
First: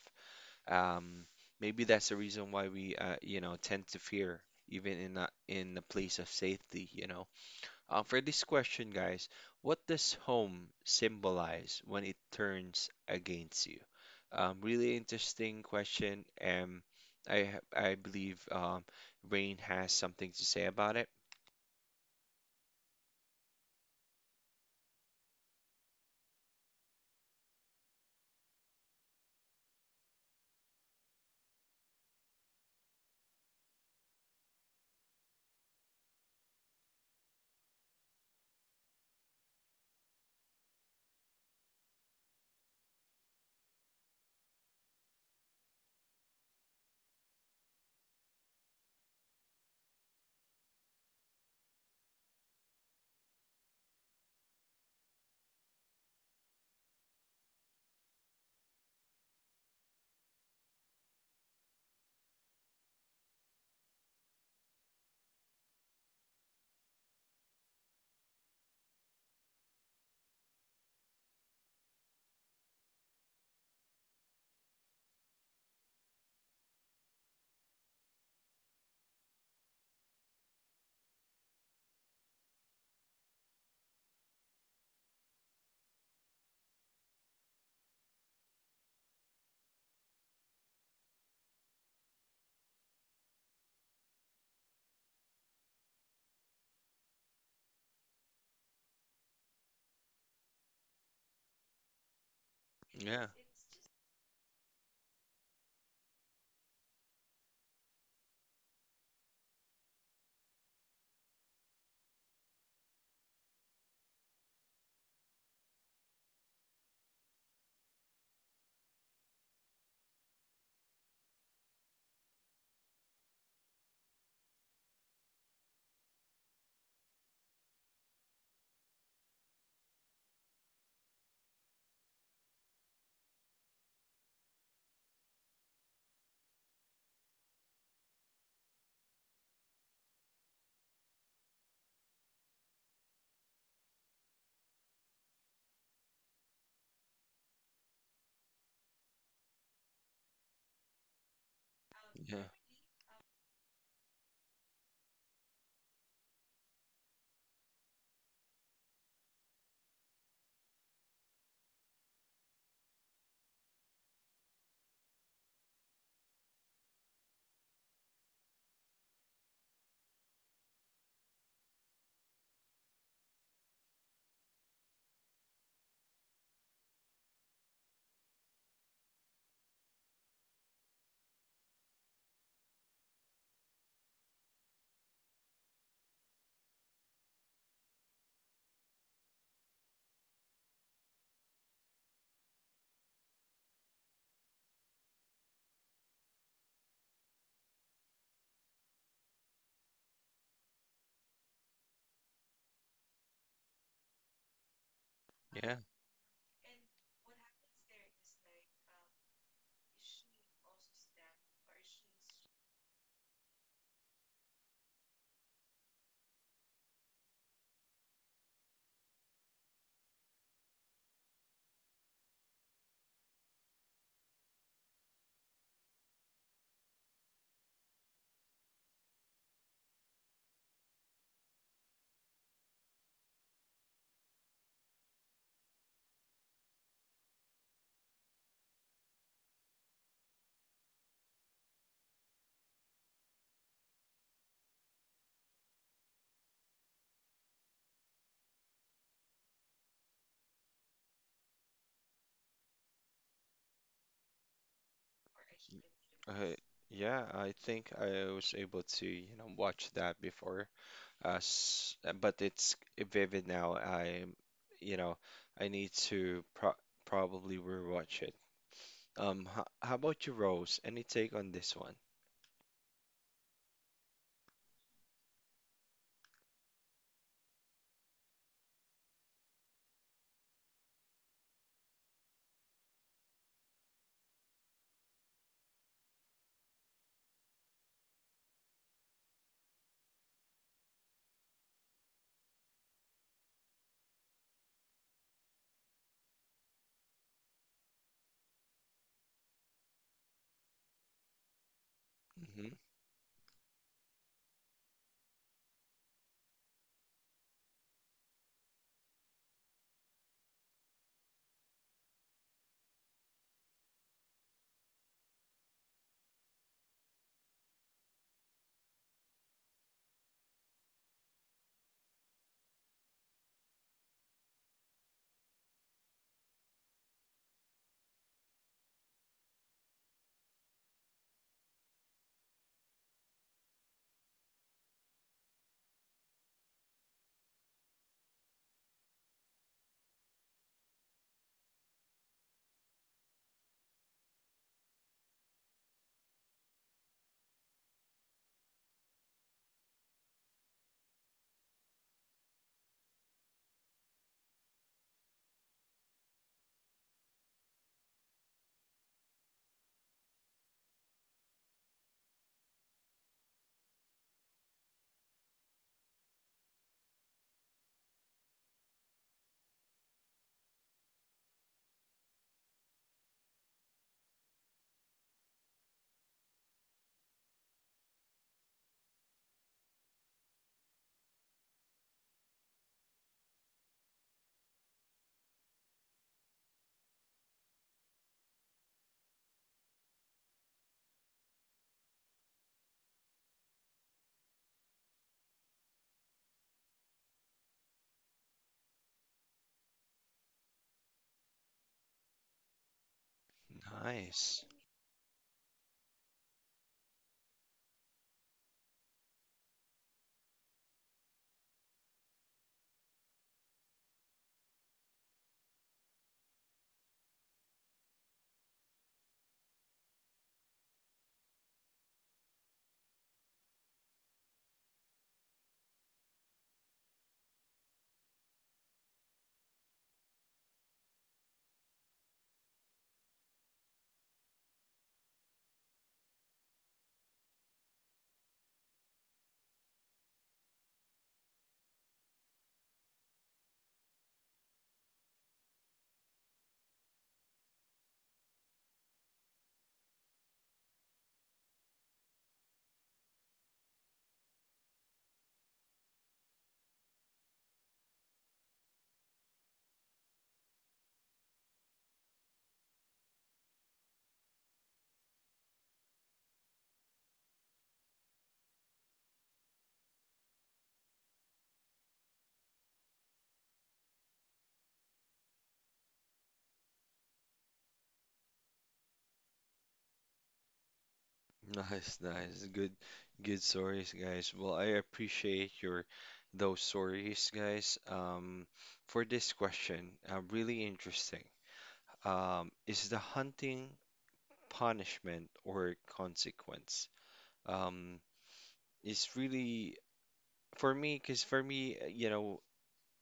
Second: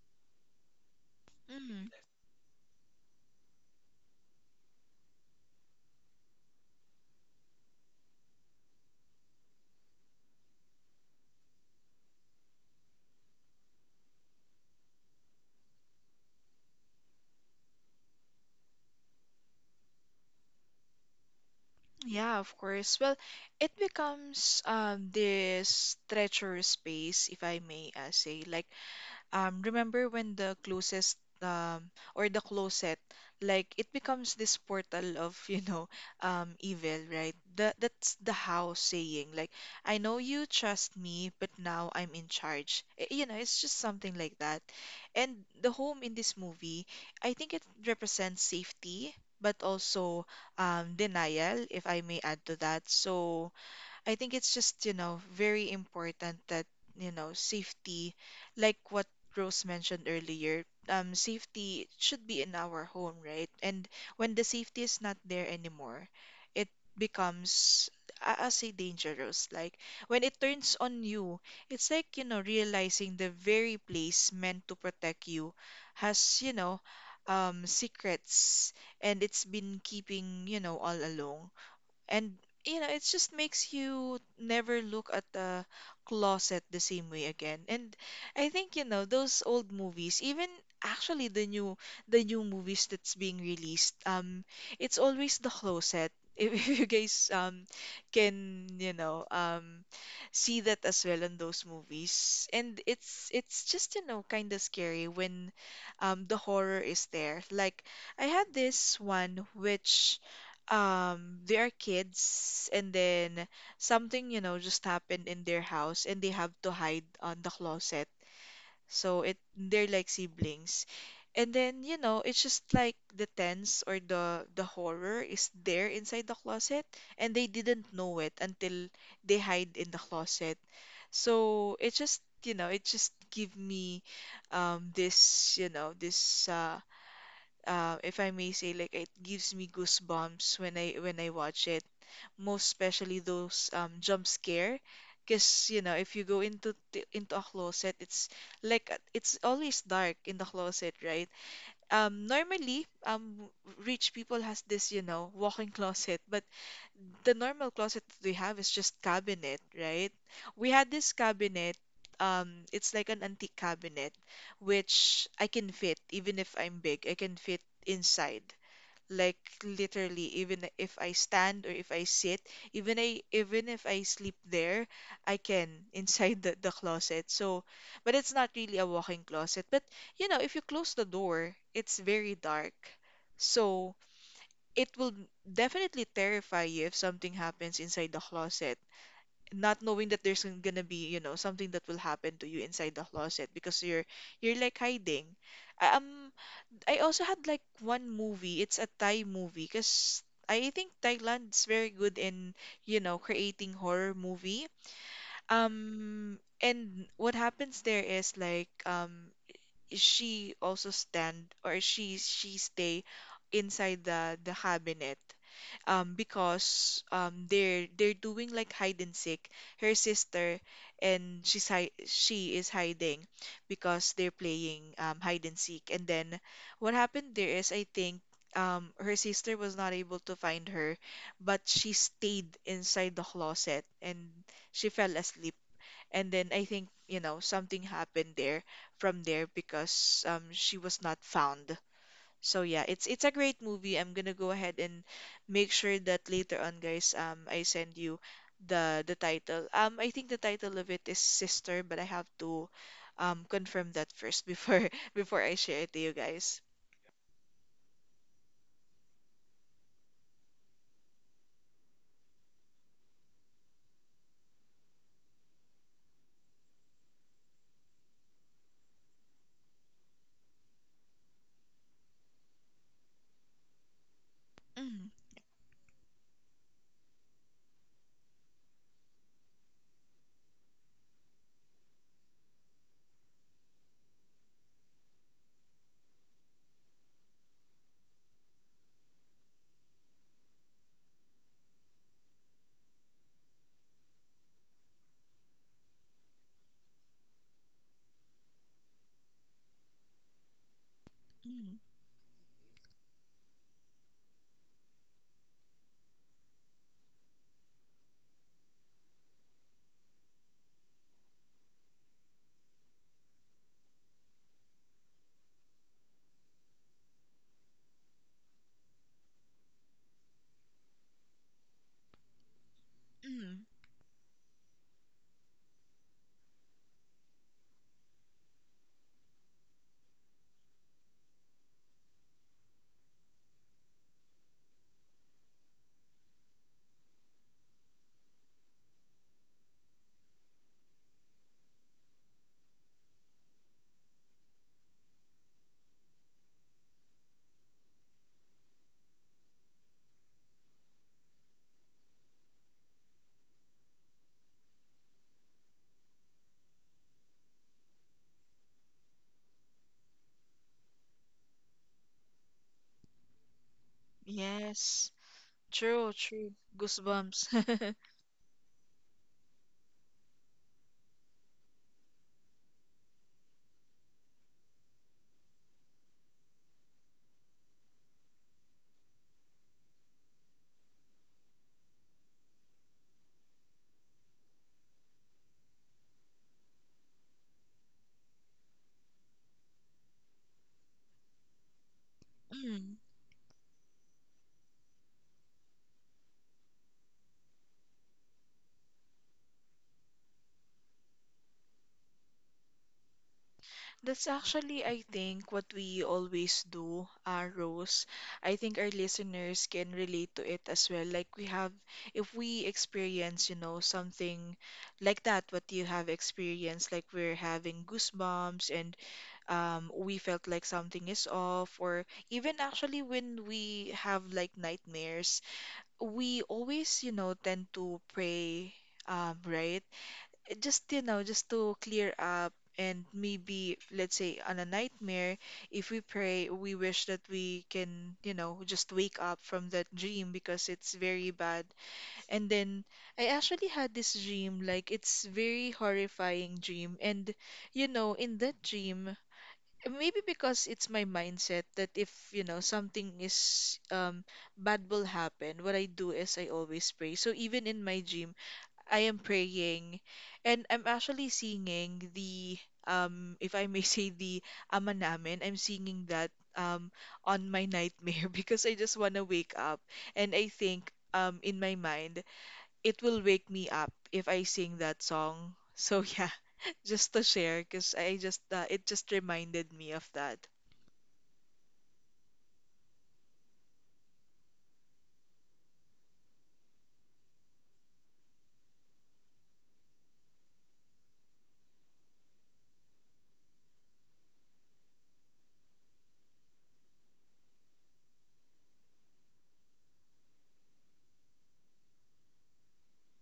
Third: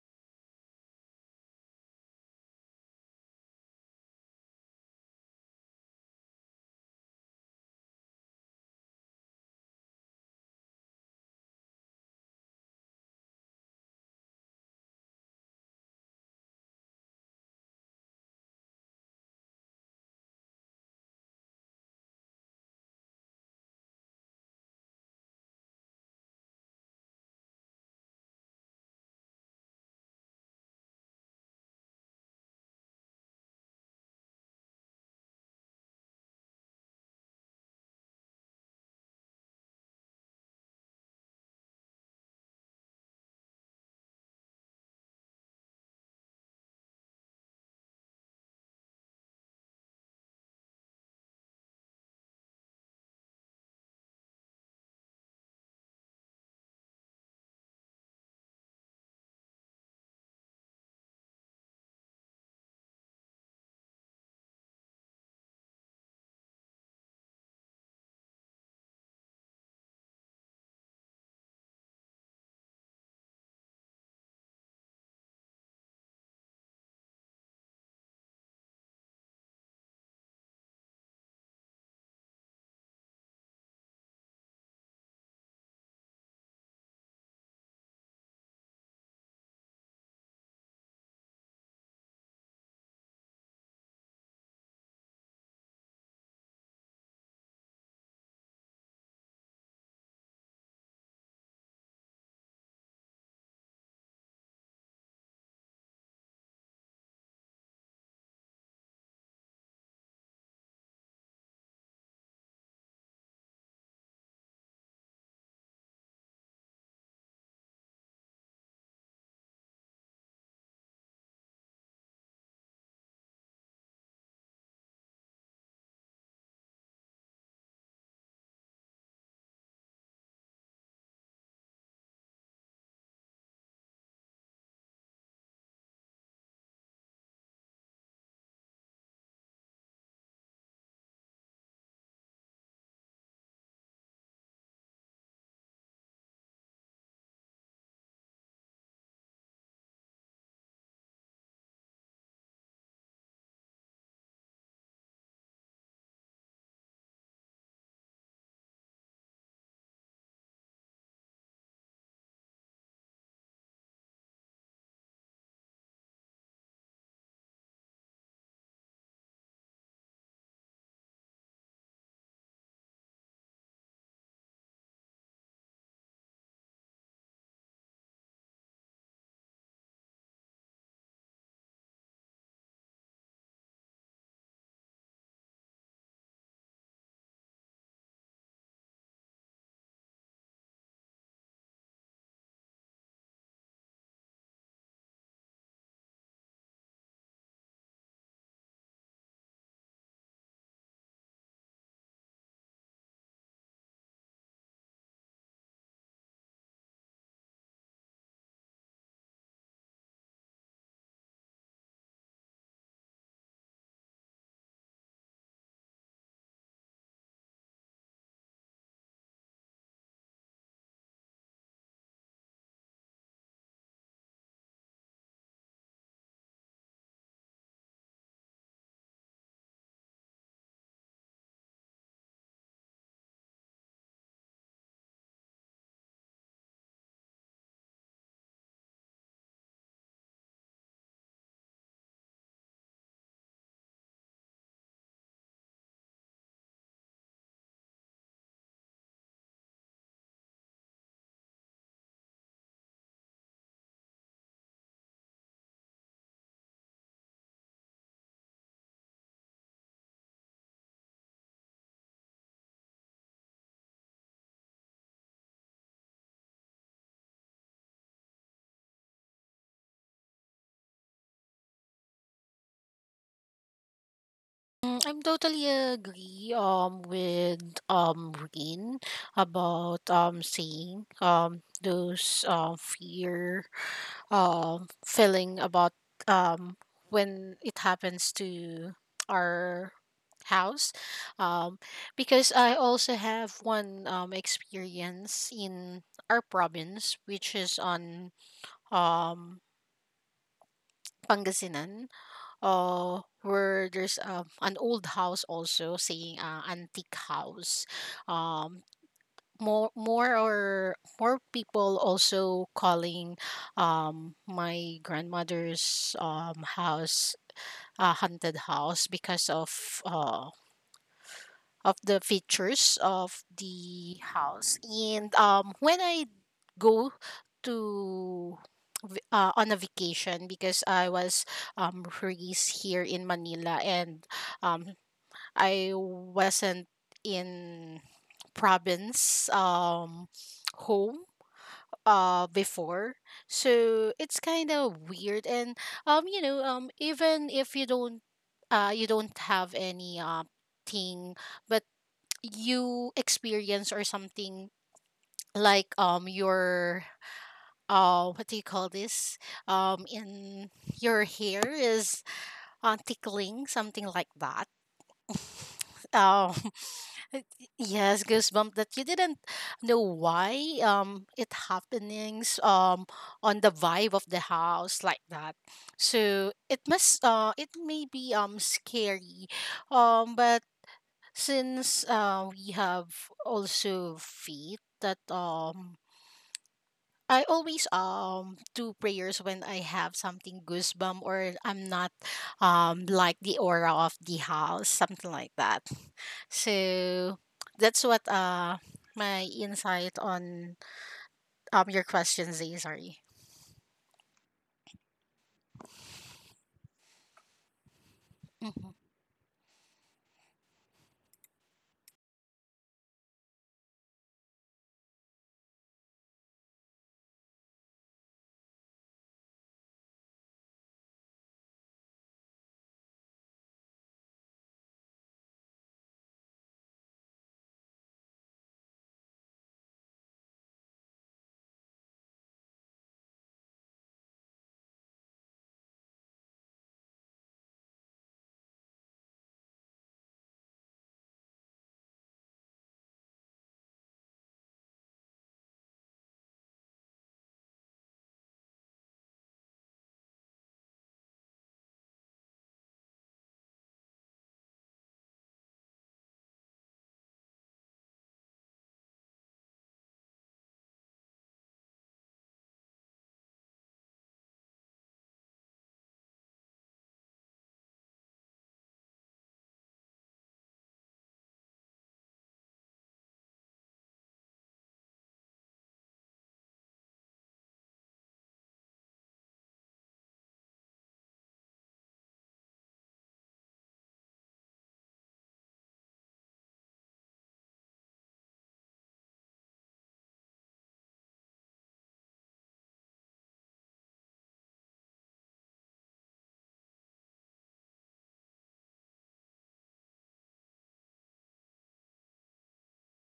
Um, Maybe that's the reason why we, uh, you know, tend to fear, even in a, in a place of safety, you know. Um, for this question, guys, what does home symbolize when it turns against you? Um, really interesting question, and I ha- I believe um, Rain has something to say about it. Yeah, of course. Well, it becomes um this treacherous space, if I may uh, say. Like um, remember when the closest um, or the closet, like it becomes this portal of, you know, um, evil, right? The, that's the how saying. Like, I know you trust me, but now I'm in charge. Eh, You know, it's just something like that. And the home in this movie, I think it represents safety, but also um, denial, if I may add to that. So, I think it's just, you know, very important that, you know, safety, like what Rose mentioned earlier, um, safety should be in our home, right? And when the safety is not there anymore, it becomes, I- I'll say, dangerous. Like when it turns on you, it's like, you know, realizing the very place meant to protect you has, you know, um, secrets, and it's been keeping, you know, all along. And you know, it just makes you never look at the closet the same way again. And I think, you know, those old movies, even actually the new the new movies that's being released, um, it's always the closet. If you guys um can, you know, um see that as well in those movies. And Yeah, it's it's just, you know, kind of scary when um the horror is there. Like I had this one which um they are kids, and then something you know just happened in their house, and they have to hide on the closet. So it they're like siblings, and then you know it's just like the tense or the the horror is there inside the closet, and they didn't know it until they hide in the closet. So it just you know it just give me um this you know this uh uh, if I may say, like it gives me goosebumps when I when I watch it. Most especially those um, jump scare, because you know if you go into t- into a closet, it's like uh, it's always dark in the closet, right? Um, yeah, normally um, rich people has this you know walk-in closet, but the normal closet that we have is just cabinet, right? We had this cabinet, um, it's like an antique cabinet, which I can fit even if I'm big. I can fit inside. Like literally, even if I stand or if I sit, even I even if I sleep there, I can inside the, the closet. So, but it's not really a walk-in closet. But you know, if you close the door, it's very dark. So it will definitely terrify you if something happens inside the closet, not knowing that there's gonna be you know something that will happen to you inside the closet, because you're you're like hiding. Uh, um I also had like one movie, it's a Thai movie, because I think Thailand's very good in you know creating horror movie. yeah. Um and what happens there is like um she also stand or she she stay inside the the cabinet, um because um they're they're doing like hide and seek, her sister. And she's hi she is hiding because they're playing um hide and seek. And then what happened there is I think um her sister was not able to find her, but she stayed inside the closet and she fell asleep. And then I think, you know, something happened there from there, because um, she was not found. So yeah, it's it's a great movie. I'm gonna go ahead and make sure that later on, guys, um, I send you the the title. Um, I think the title of it is Sister, but I have to um confirm that first before before I share it to you Uh, guys. yeah, I think I was able to, you know, watch that before. Uh, s- uh, but it's vivid now. I, you know, I need to pro probably rewatch it. Um, how, how about you, Rose? Any take on this one? Mm, Mm, I'm totally agree um with um Reen about um saying um those um fear um feeling about um when it happens to our house um because I also have one um experience in our province which is on um mm, Pangasinan Hmm. uh where there's um an old house also saying uh, antique house um more more or more people also calling um my grandmother's um house a haunted house because of uh of the features of mm. the house and um when I go to v- uh, on a vacation because I was um, raised here in Manila and, um, I wasn't in province, um, home uh, before. So it's kind of weird and, um, you know, um, even if you don't, uh, you don't have any, uh, thing but you experience or something like, um your, uh, what do you call this? Um, in your hair is, uh, tickling, something like that. Yes, true, Um, true. Goosebumps. yes, goosebump that you didn't know why um it happenings um on the vibe of the house like that. So it must uh it may be um scary, um but since uh we have also feet that um I always um do prayers when I have something goosebump or I'm not um Mm, like the aura of the house, something like that. So that's what uh my insight on um your question, Zay, sorry. That's Nice. actually, I think, what we always do, uh, Rose. I think Mm-hmm. our listeners can relate to it as well. Like we have, if we experience, you know, something like that, what you have experienced, like we're having goosebumps, and um, we felt like something is off, or even actually when we have like nightmares, we always, you know, tend to pray, um, right? Just you know just to clear up. And maybe let's say on a nightmare, if we pray, we wish that we can you know just wake up from that dream, because it's very bad. And then I actually had this dream, like it's very horrifying dream. And you know in that dream, maybe because it's my mindset that if you know something is um bad will happen, what I do is I always pray. So even in my dream I am praying, and I'm actually singing the um if I may say the Ama Namin. I'm singing that um on my nightmare because I just want to wake up. And I think um in my mind it will wake me up if I sing that song. So yeah, just to share because I just uh, it just reminded me of that. Nice, nice. Good, good stories, guys. Well, I appreciate your those stories, guys. Um, for this question, uh, really interesting. Um, is the hunting punishment or consequence? Um, it's really for me, because for me, uh, you know,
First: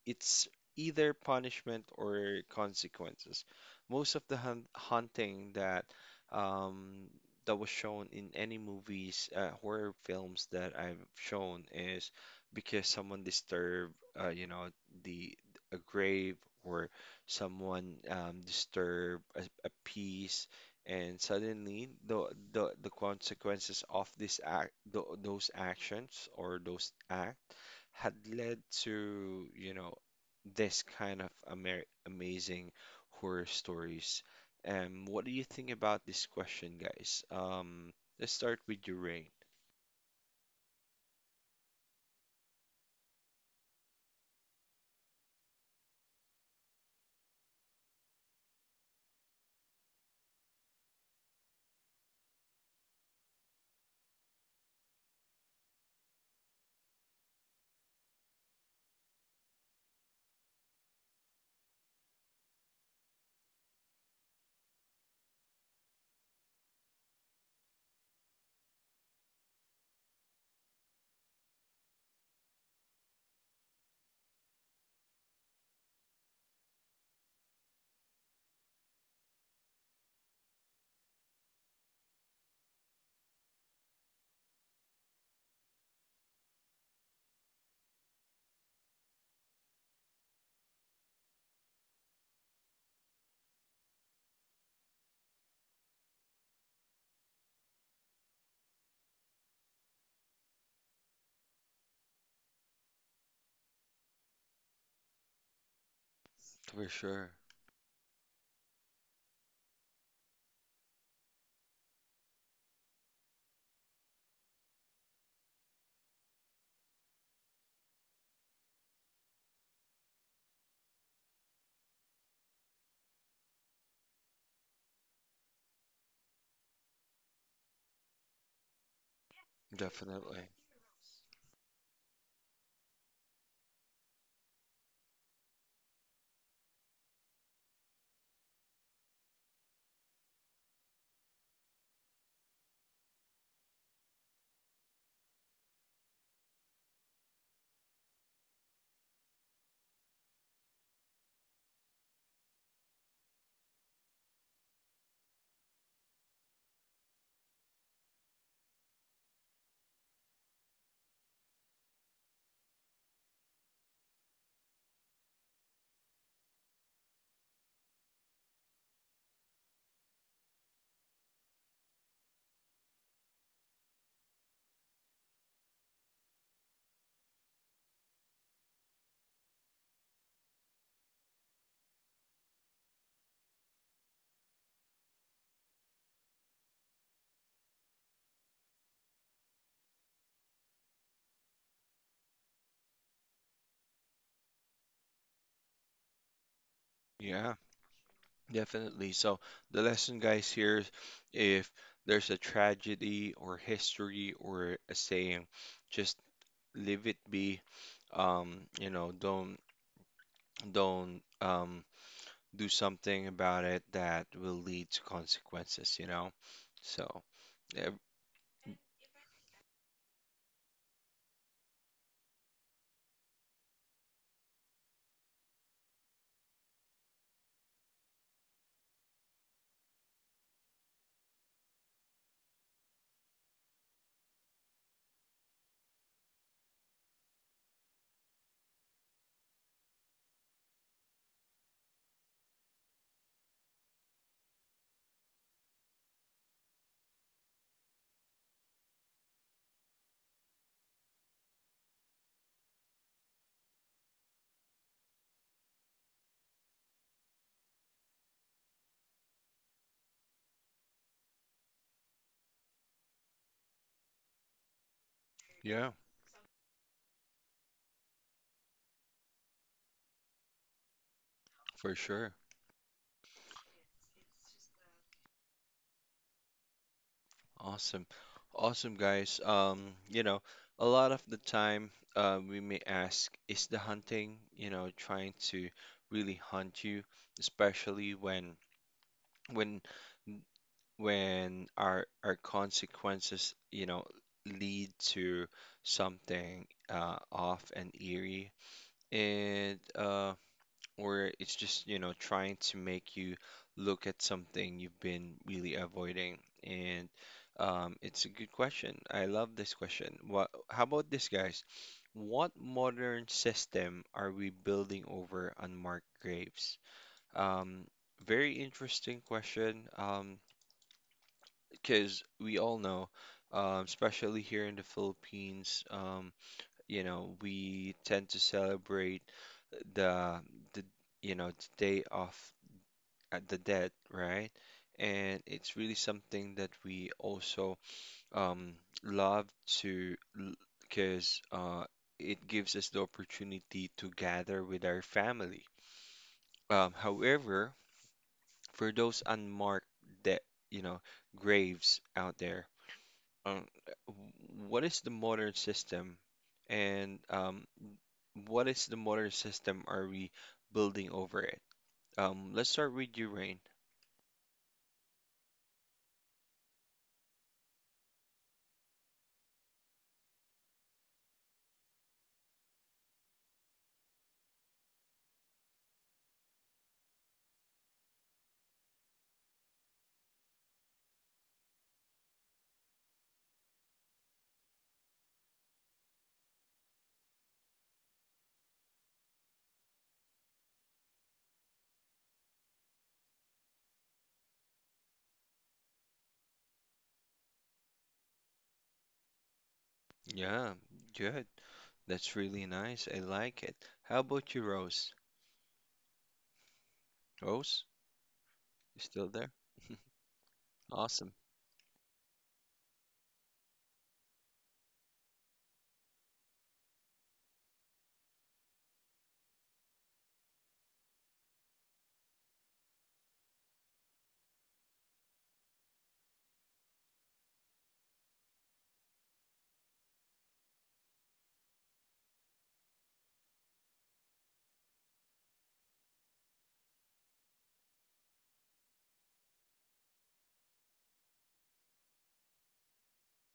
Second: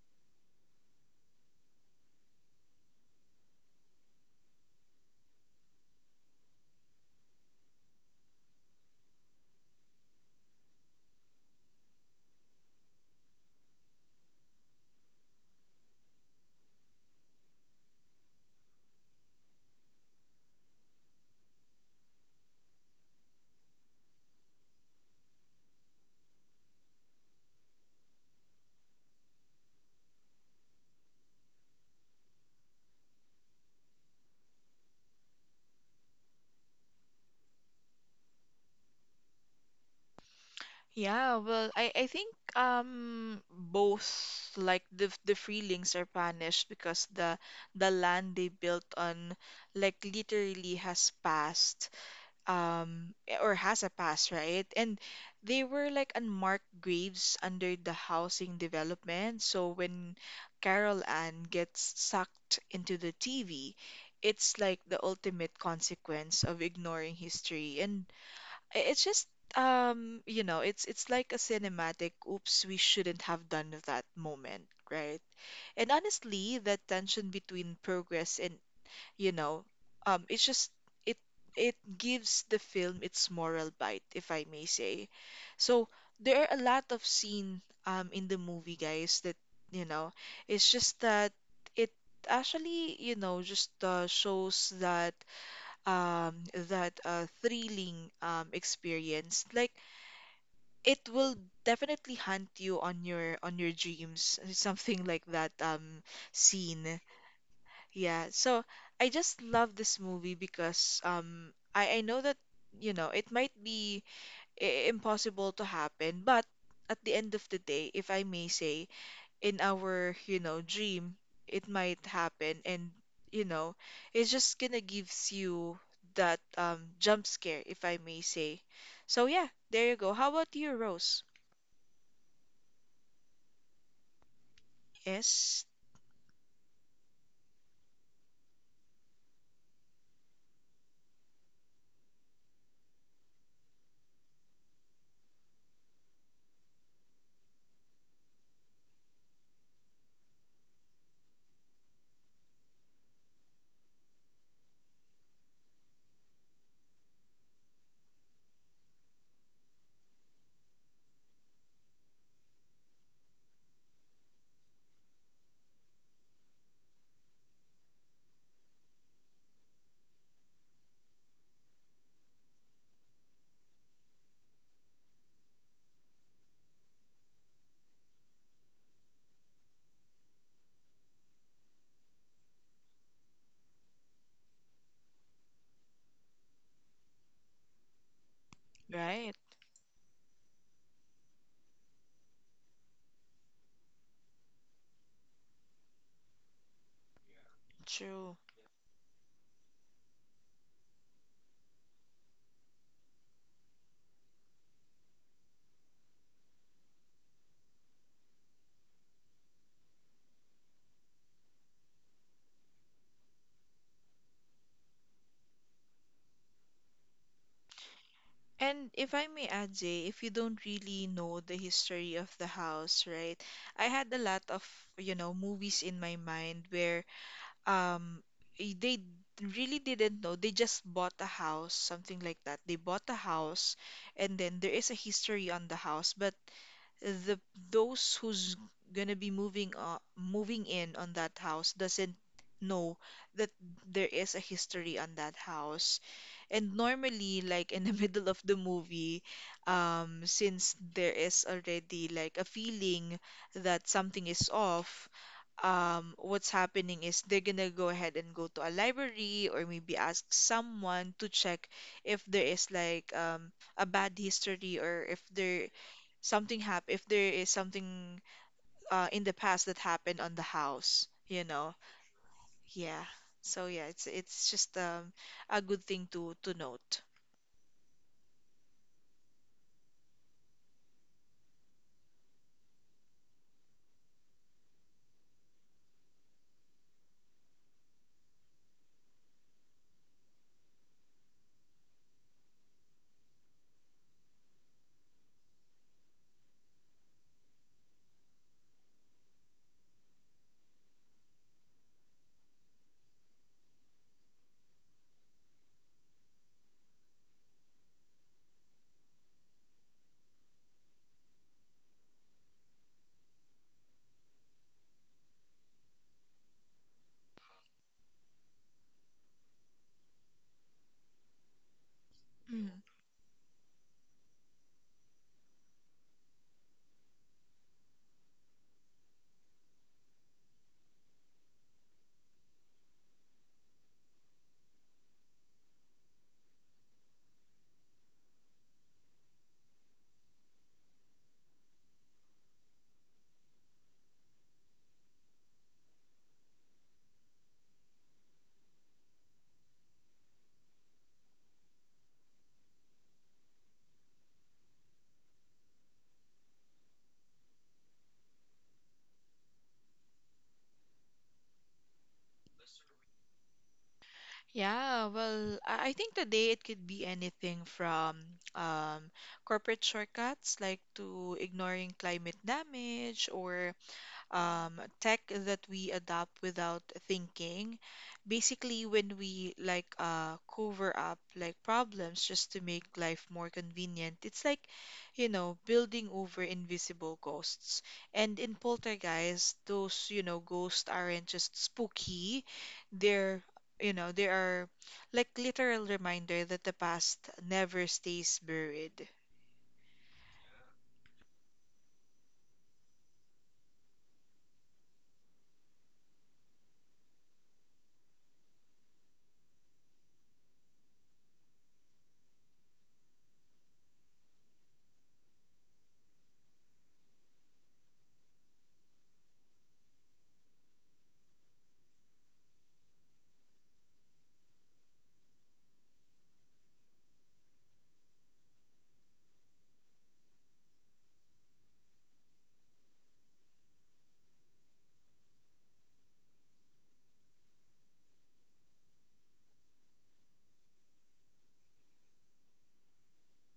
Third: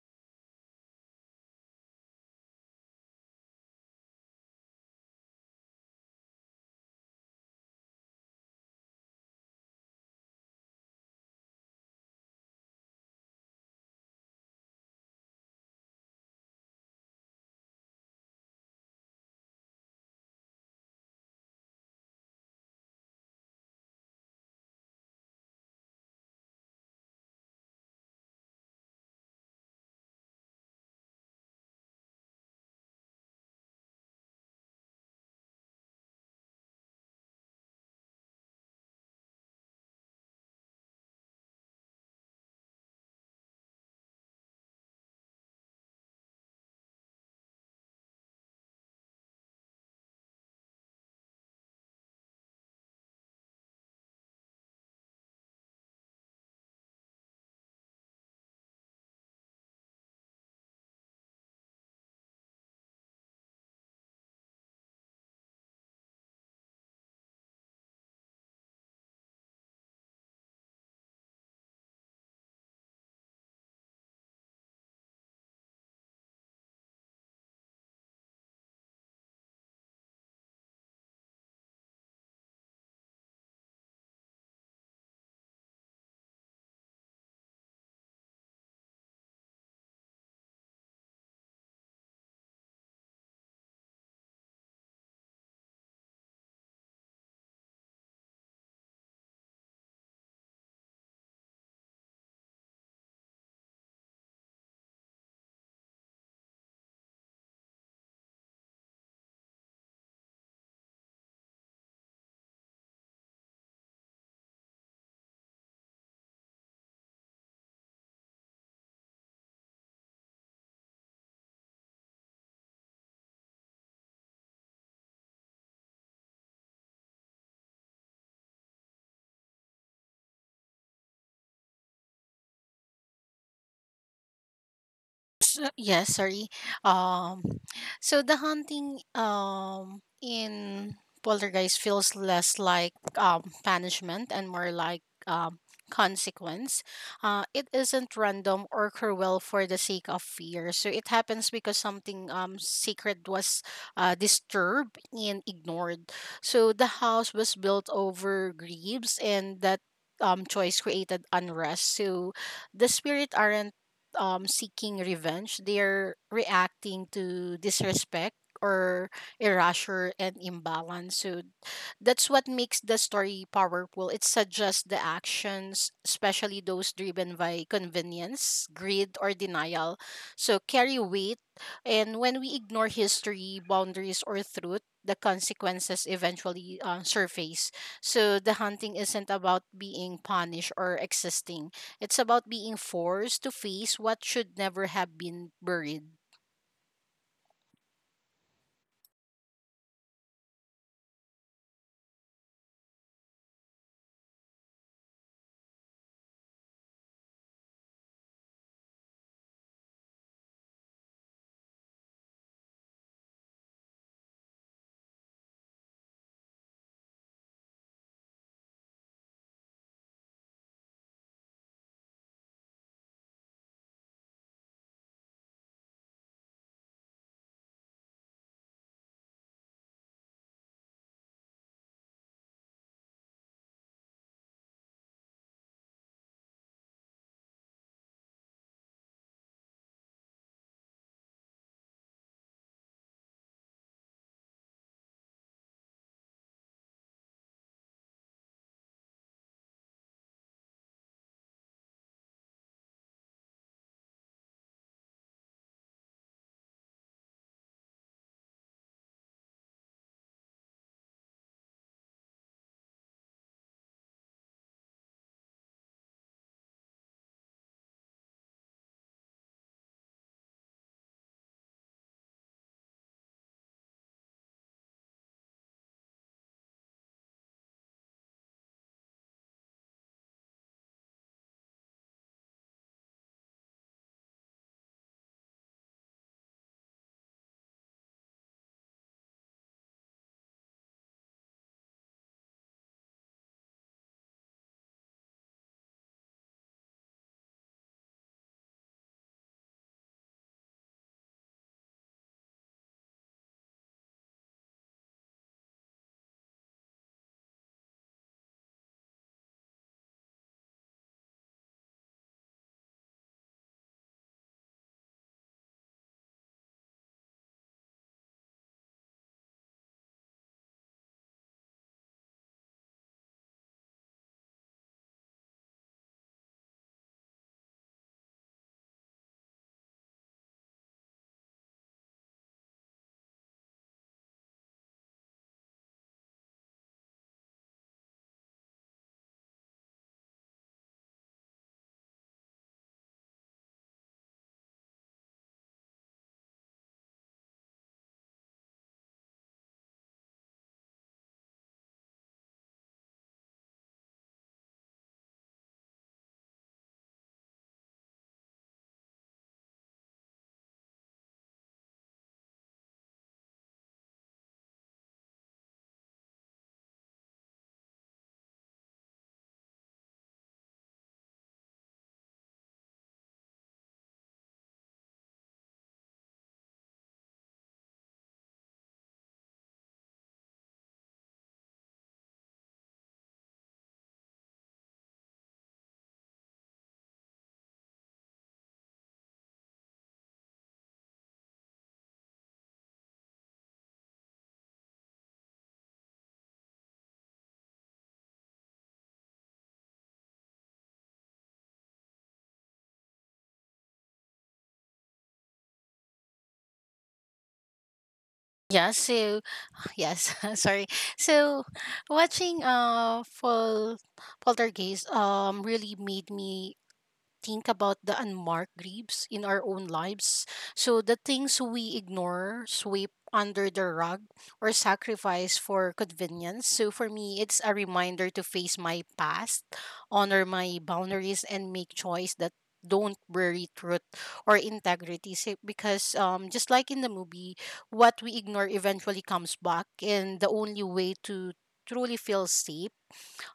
it's either punishment or consequences. Most of the hun hunting that um, that was shown in any movies, uh, horror films that I've shown is because someone disturbed, uh, you know, the a grave or someone um, disturbed a, a peace, and suddenly the the the consequences of this act, tho- those actions or those act had led to, you know, this kind of amer amazing horror stories. Um, what do you think about this question, guys? Um, let's start with your rain. Yeah, well, I, I think um both like the f- the Freelings are punished because the the land they built on like literally has passed um or has a past, right? And they were like unmarked graves under the housing development. So when Carol Ann gets sucked into the T V, it's like the ultimate consequence of ignoring history. And I- It's just um, you know, it's it's like a cinematic, oops, we shouldn't have done that moment, right? And honestly, that tension between progress and, you know, um, it's just it it gives the film its moral bite, if I may say. So there are a lot of scene um in the movie, guys, that, you know, it's just that it actually, you know, just uh, shows that um, that uh, thrilling um, experience. Like it will definitely hunt you on your on your dreams, something like that um, For scene. sure. Yeah. So I just love this movie because um, I I know that you know it might be i- impossible to happen, but at the end of the day, if I may say, in our, you know, dream, it might happen. And, you know, it's just gonna gives you that um, jump scare, if I may say. So yeah, there you go. How Definitely. about you, Rose? Yes, So yeah, sorry. Um, so the hunting um in Poltergeist feels less like um punishment and more like um consequence. Uh, it isn't random or cruel for the sake of fear. So it happens because something um sacred was uh disturbed and ignored. So the house was built over griefs and that um choice created unrest. So the spirit aren't, um, seeking revenge. They're reacting to disrespect or erasure and imbalance. So that's what makes the story powerful. It suggests the actions, especially those driven by convenience, greed, or denial. So carry weight. And when we ignore history, boundaries, or truth, the consequences eventually, uh, surface. So the hunting isn't right, about being punished or existing, it's about being forced to face what should never have been buried. Yeah, true. definitely. So the lesson, guys, here is if there's a tragedy or history or a saying, just leave it be. Um, you know, don't don't um do something about it that will lead to consequences, you know. So yeah, And if I may add, Zay, if you don't really know the history of the house, right? I had a lot of, you know, movies in my mind where um i- they really didn't know. They just bought a house, something like that. They bought a house, and then there is a history on the house, but the those who's gonna be moving uh, moving in on that house doesn't know that there is a history on that house. And normally, like in the middle of the movie, um, since there is already like a feeling that something is off, um, what's happening is they're gonna go ahead and go to a library or maybe ask someone to check if there is like um, a bad history, or if there yeah, something happen, if there is something uh in the past that happened on the house, you know. for sure. Yeah. So yeah, it's it's just um a good thing to to note. Awesome. Awesome, guys. Um, you know, a lot of the time, uh, we may ask, is the hunting, you know, trying to really hunt you, especially when when when our our consequences, you know, lead to something uh off and eerie. And um or it's just, you know, trying to make you look at something you've been really avoiding. And um, it's a good question. I love this question. What, how about this, guys? What modern system are we building over unmarked graves? Um, Very interesting question, um, because we Mm. all know, um, especially here in the Philippines, um, you know, we tend to celebrate the the you know the day of at the dead, right? And it's really something that we also um, love to, because uh, it gives us the opportunity to gather with our family. Um, however, for those unmarked de you know, graves out there, um, what is the modern system, and um, what is the modern system are we building over it? Um, let's start with you, Rain. Yeah, well, I I think today it could be anything from um, corporate shortcuts like to ignoring climate damage, or um, tech that we adopt without thinking. Basically, when we like uh, cover up like problems just to make life more convenient, it's like, you know, building over invisible ghosts. And in Poltergeist, those, you know, ghosts aren't just spooky, they're you know, they are like literal reminder that the past never stays buried, Yeah, good. That's really nice. I like it. How about you, Rose? Rose, Yeah, you still so there? yes, sorry. Awesome. So watching uh Fall Poltergeist um really made me think about the unmarked graves in our own lives. So the things we ignore, sweep under the rug, or sacrifice for convenience. So for me, it's a reminder to face my past, honor my boundaries, and make choice that don't bury truth or integrity Si- because um just like in the movie what we ignore eventually comes back and the only way to truly feel safe,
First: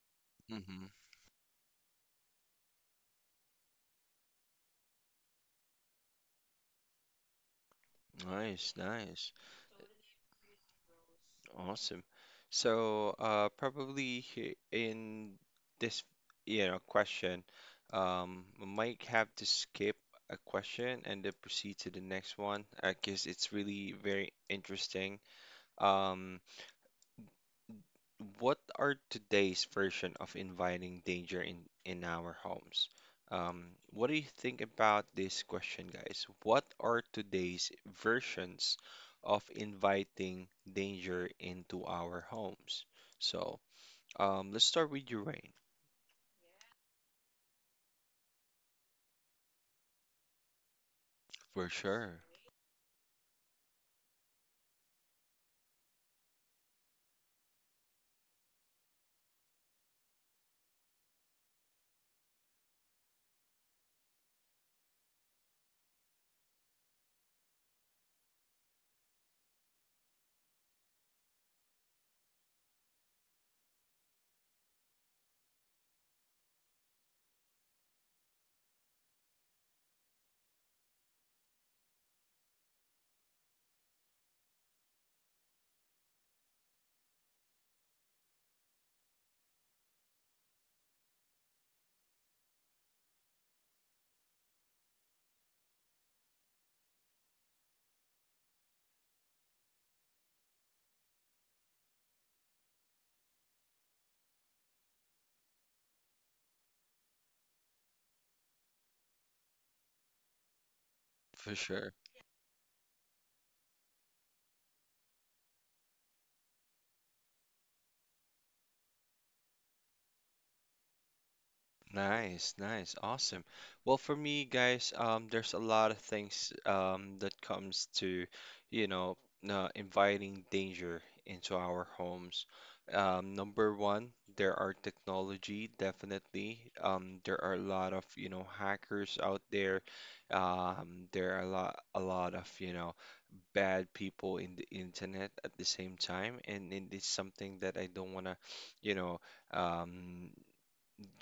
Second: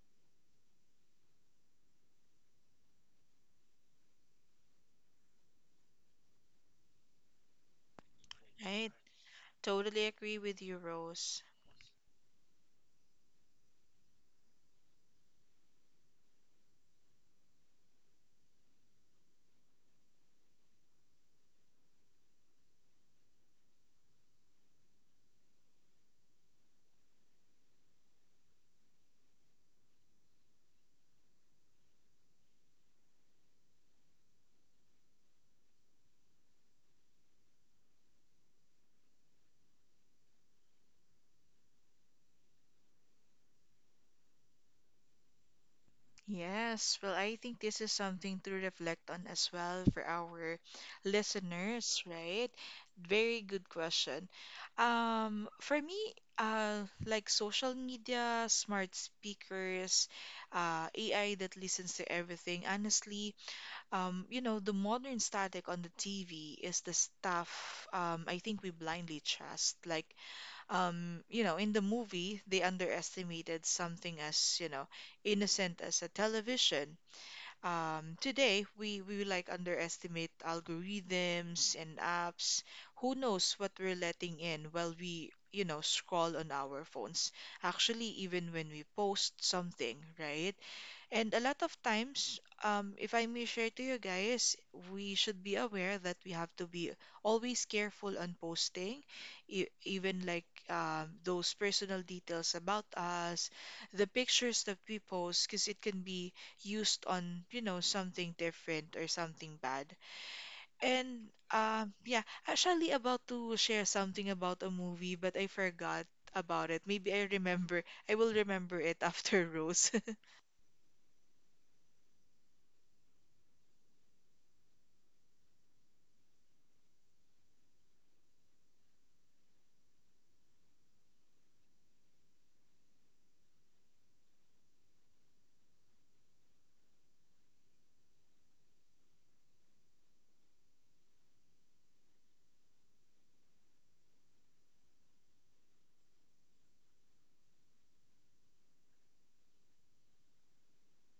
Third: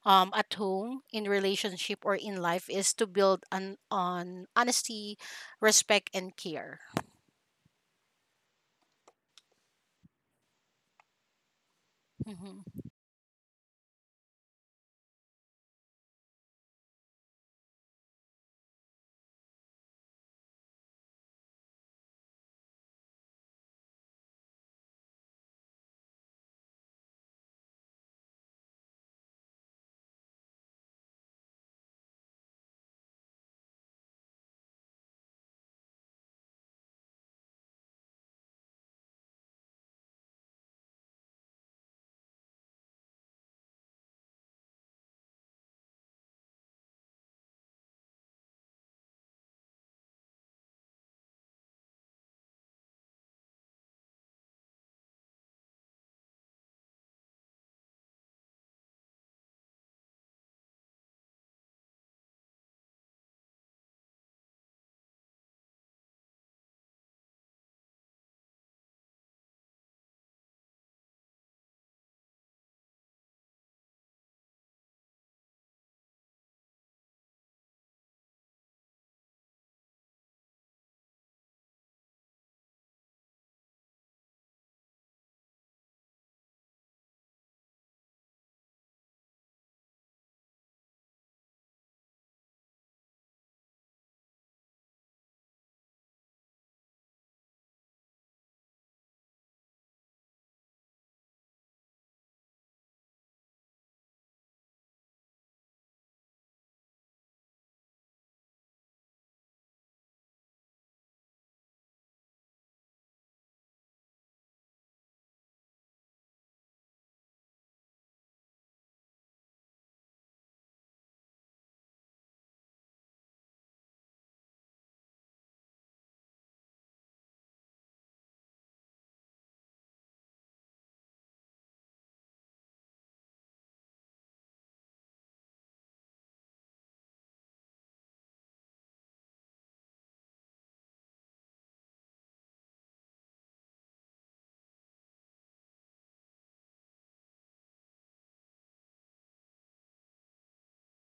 um, at Hmm. home, in relationship, or in life is to build on on honesty, respect, and care. Nice, right? nice. Totally agree with you, Rose. Awesome. Mm-hmm. So, uh, probably he- in this, you know, question, um, we might have to skip a question and then proceed to the next one, uh, 'cause it's really very interesting. Um, what are today's version of inviting danger in in our homes? Um, what do you think about this question, guys? What are today's versions of inviting danger into our homes? So, um, let's start with you, Rain. Yes, well, I think this is something to reflect on as well for our For listeners, sure, right? Very good question. Um, for me, uh, like social media, smart speakers, uh, A I that listens to everything, honestly, um, you know, the modern static on the T V is the stuff um, I think we blindly trust. Like, um, you know, in the movie, they underestimated something as, you know, innocent as a television. Um, today, we, we like underestimate algorithms and apps. Who knows what we're letting in while we, you know, scroll on our phones. Actually, even when we post something, right? And a lot of times, um, if I may share to you guys, we should be aware that we have to be always careful on posting, e even like um, those personal details about us, the pictures that we post, because it can be used on, you know, something different or something bad. And for sure. um, yeah, actually about to share something about a movie, but I forgot about it. Maybe I remember. I will remember it after Rose. Nice, nice, awesome. Well, for me, guys, um, there's a lot of things um, that comes to, you know, uh, inviting danger into our homes. Um, number one, there are technology, definitely. Um, there are a lot of, you know, hackers out there. Um, there are a lot, a lot of, you know, bad people in the internet at the same time, and, and it's something that I don't wanna, you know, um,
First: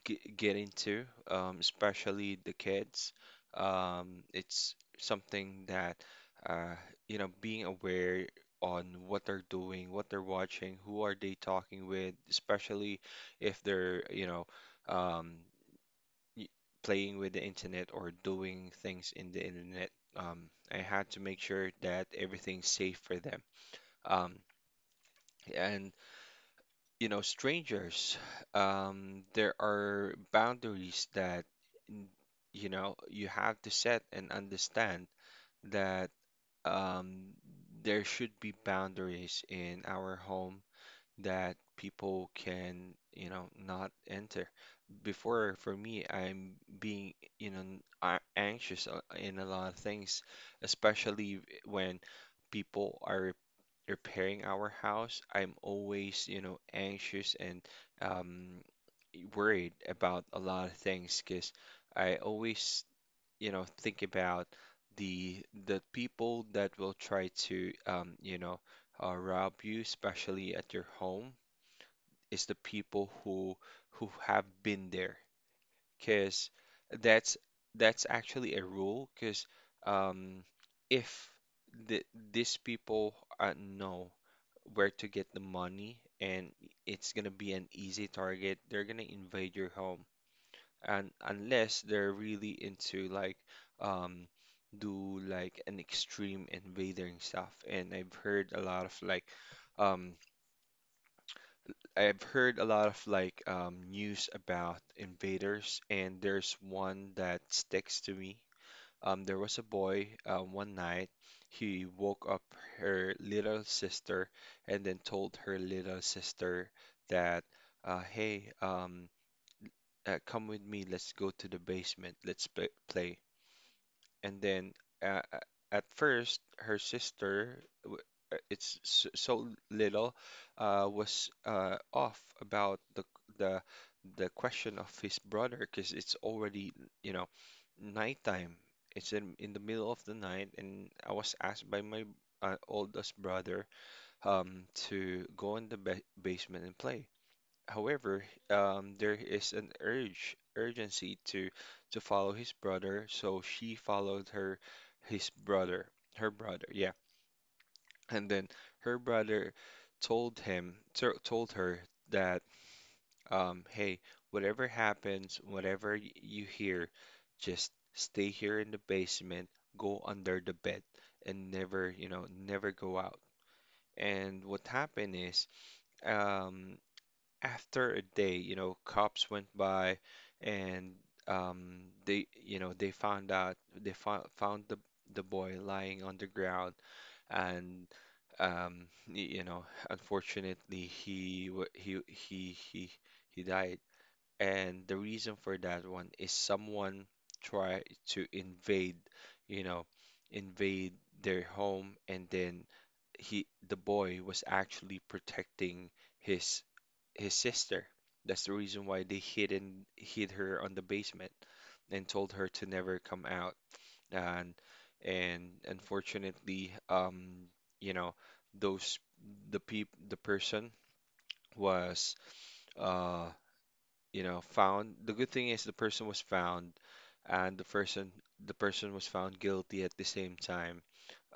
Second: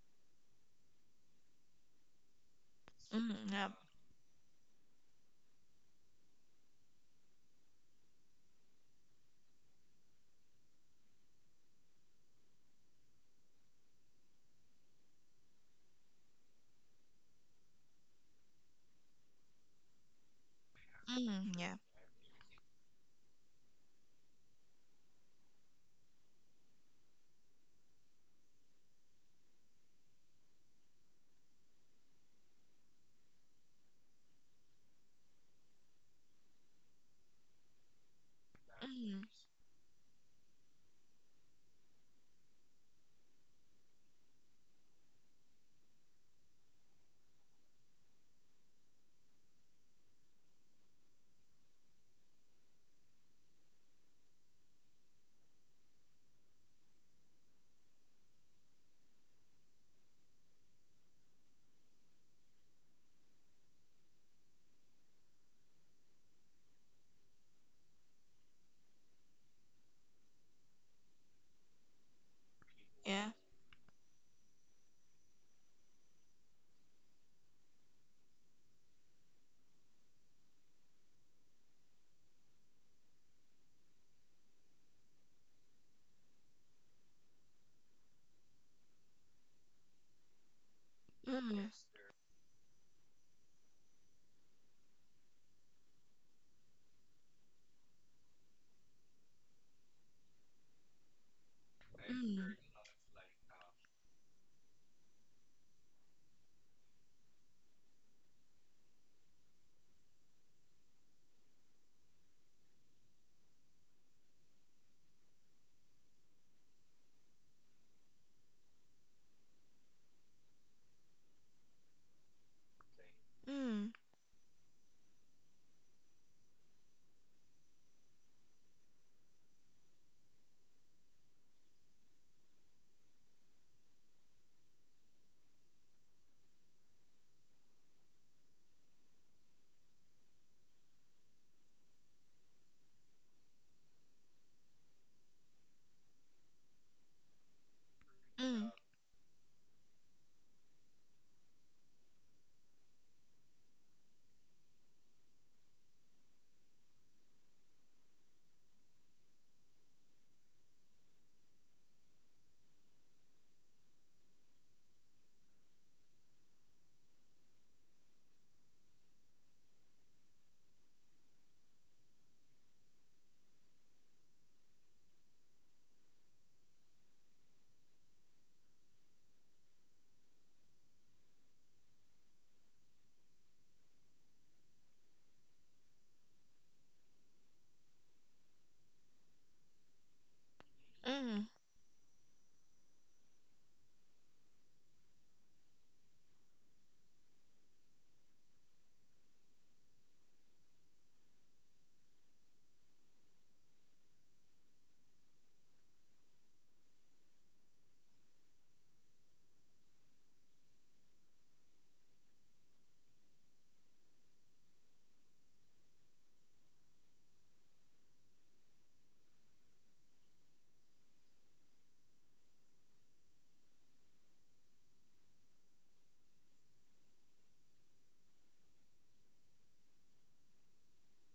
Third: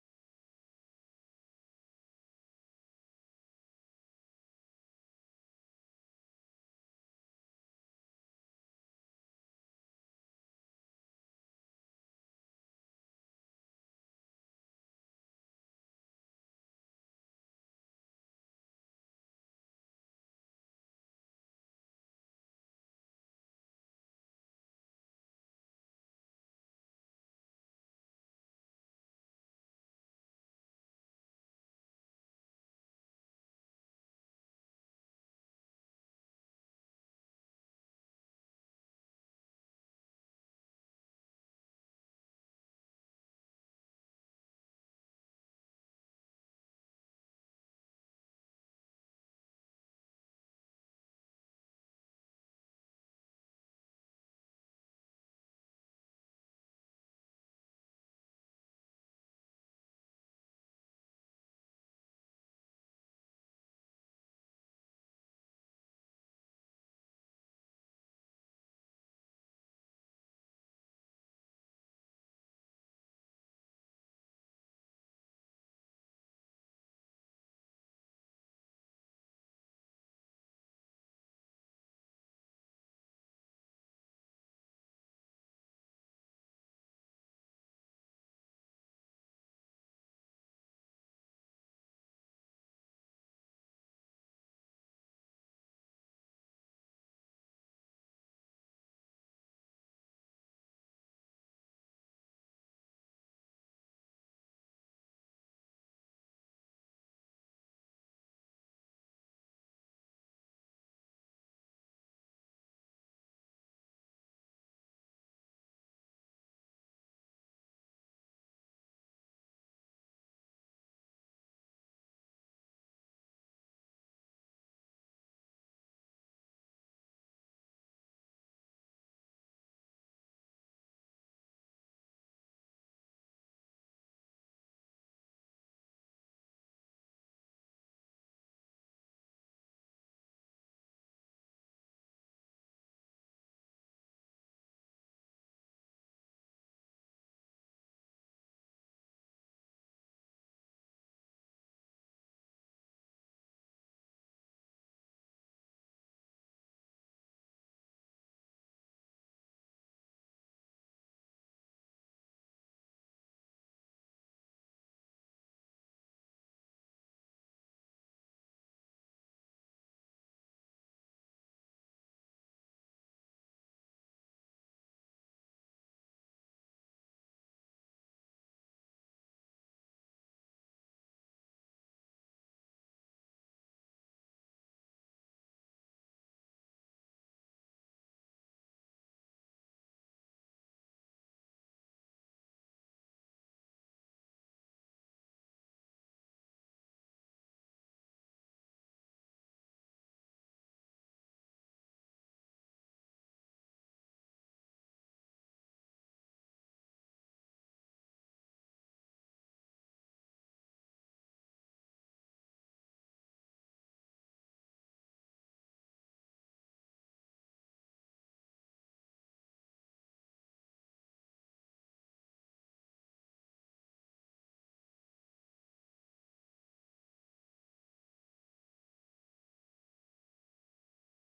g- get into, um, especially the kids. Mm, yeah. Um, it's something that, uh, you know, being aware on what they're doing, what they're watching, who are they talking with, especially if they're, you know, um, y- playing with the internet or doing things in the internet. Um, I had to make Mm, sure yeah. that everything's safe for them. Um, and you know, strangers, um, there are boundaries that, n- you know, you have to set and understand that um, there should be Mm, boundaries in our home that people can, you know, not enter. Before, for me, I'm being, you know, n- a- anxious uh, in a lot of things, especially when people are repairing our house, I'm always, you know, anxious and um, worried about a lot of things because I always, you know, think about the the people that will try to, um, you know, uh, rob you, especially at your home, is the people yeah. who who have been there, because that's that's actually a rule, because um, if the, these people uh, know where to get the money, and it's gonna be an easy target. They're gonna invade your home, and Mm, unless they're really into like um do like an extreme invading stuff. And I've heard a lot of like um I've heard a lot of like um news about invaders, and there's one that sticks to me um, there was a boy uh, one night. He woke up her little sister and then told her little sister that, uh, hey, um, uh, come with me. Let's go to the basement. Let's play. Play. mm, mm, And then uh, uh, at first, her sister, w- uh, it's so, so little, uh, was uh, off about the the the question of his brother because it's already you know nighttime. It's in, in the middle of the night, and I was asked by my uh, oldest brother um, to go in the ba basement and play. However, mm, um, there is an urge urgency to to follow his brother, so she followed her his brother, her brother, yeah. And then her brother told him to, told her that um, hey, whatever happens, whatever y- you hear, just stay here in the basement, go under the bed, and never, you know, never go out. And what happened is, um, after a day, you know, cops went by, and um, they, you know, they found out, they found found the the boy lying on the ground, and um, y- you know, unfortunately, mm. he wa- he he he he died and the reason for that one is someone tried to invade, you know, invade their home, and then he, the boy, was actually protecting his his sister. That's the reason why they hid and hid her on the basement and told her to never come out. And and unfortunately, um, you know, those the peop the person was uh you know, found. The good thing is the person was found, and the person the person was found guilty at the same time,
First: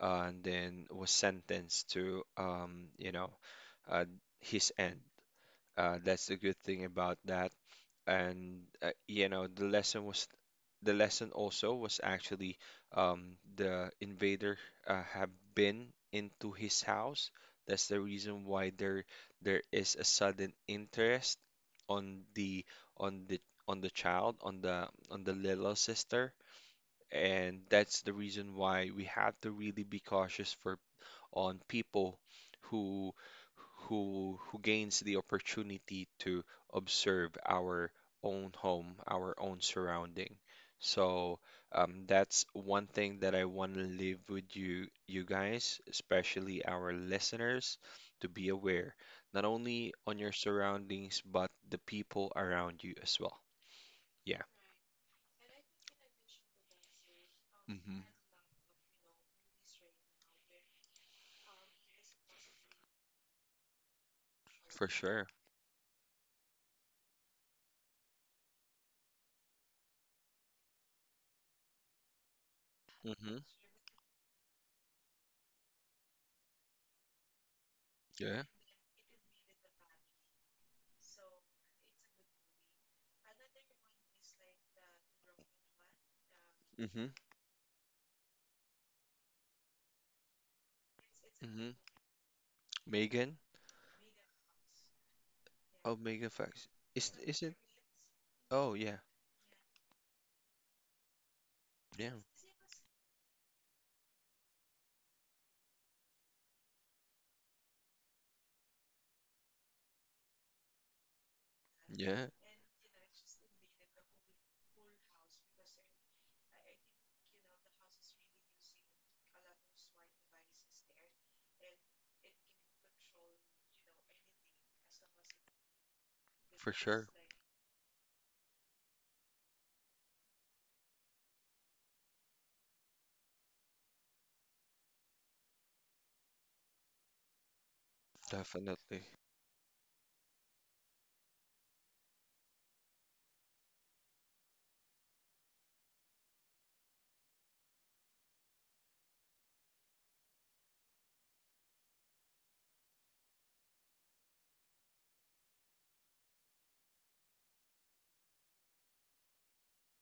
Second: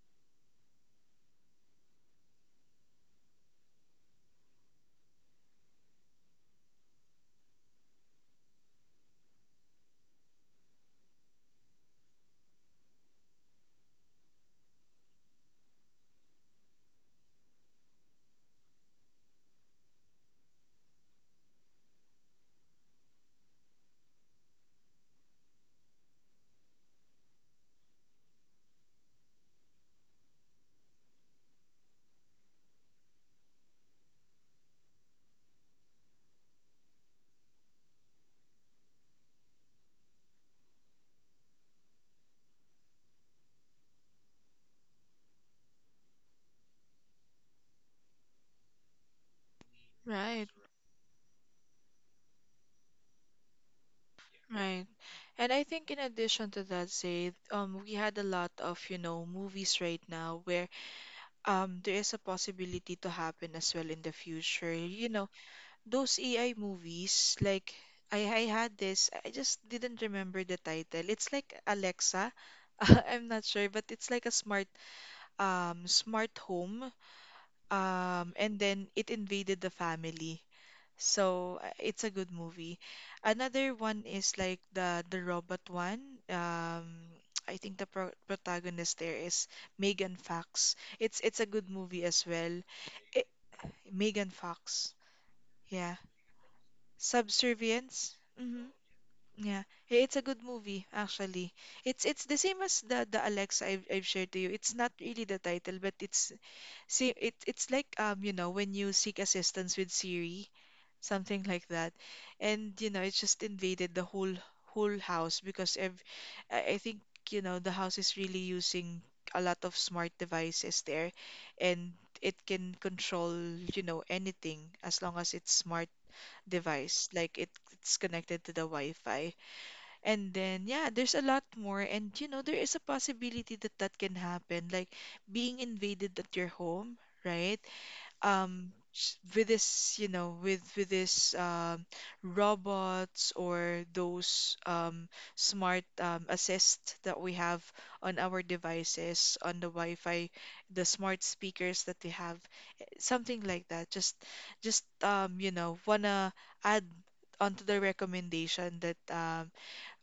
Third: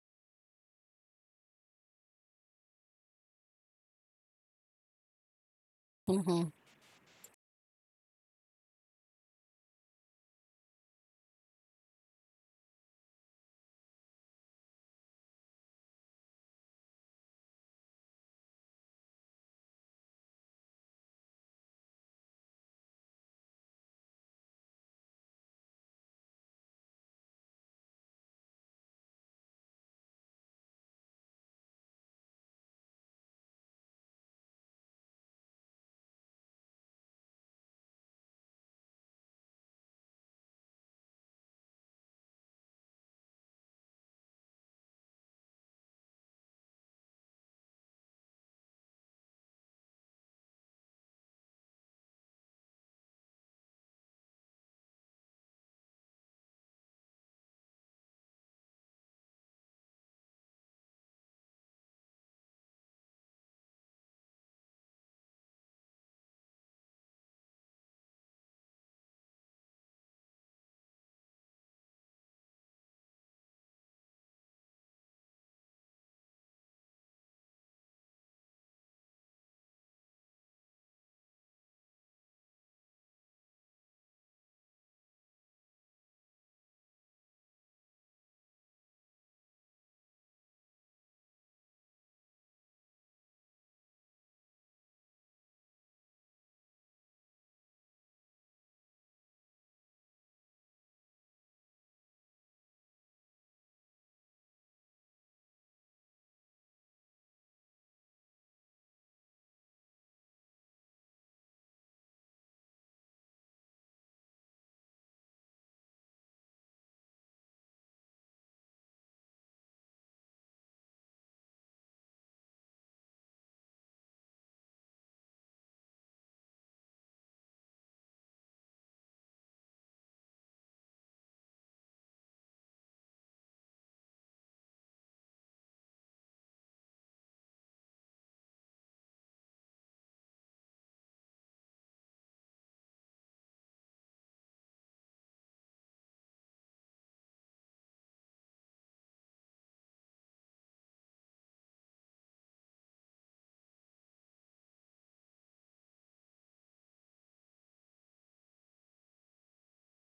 uh, and then was sentenced to um, you know, uh, his end. Uh, that's the Mm-hmm. good thing about that and uh, you know the lesson was the lesson also was actually um, the invader uh, have been into his house. That's the reason why there there is a sudden interest on the on the on the child on the on the little sister, and that's the reason why we have to really be cautious for on people who who who gains the opportunity to observe our own home, our own surrounding. So um, that's one thing that I want to leave with you, you guys, especially our listeners, to be aware not only on your Right. surroundings but the people around you as well. Yeah. Right. And I think in addition to that, Zaid, um, we Mm-hmm. had a lot of, you know, movies right now where um there is a possibility to happen as well in the future. For You know, sure. those A I movies, like I, I had this, I just didn't remember the title. It's like Alexa. I'm Mm-hmm. not sure, but it's like a smart um, smart home, um, Yeah. and then it invaded the family. So uh, it's a good movie. Another one is like the the robot one. Um, Mm-hmm. I think the pro protagonist there is Megan Fox. It's it's a good Mm-hmm. movie as well. It, Megan. Megan Fox. Yeah. Omega Facts. Is is it? Subservience. hmm Oh yeah, yeah, Eh, it's a good movie actually. It's yeah, it's the same as the the Alexa I've I've shared to you. It's not really the title, but it's see, it, it's like um, you know, when you seek assistance with Siri, something like that, yeah, and you know, it just invaded the whole whole house because ev I I think you know the house is really using a lot of smart devices there, and it can control, you know, anything as long as it's smart for sure, device, like it, it's connected to the Wi-Fi. And then yeah, there's a lot more, and you know, there is a possibility that that can happen, like being invaded at your home. Right? um definitely. S- with this, you know, with with this um robots or those um smart um assist that we have on our devices on the Wi-Fi, the smart speakers that we have, something like that, just just um you know wanna add onto the recommendation that um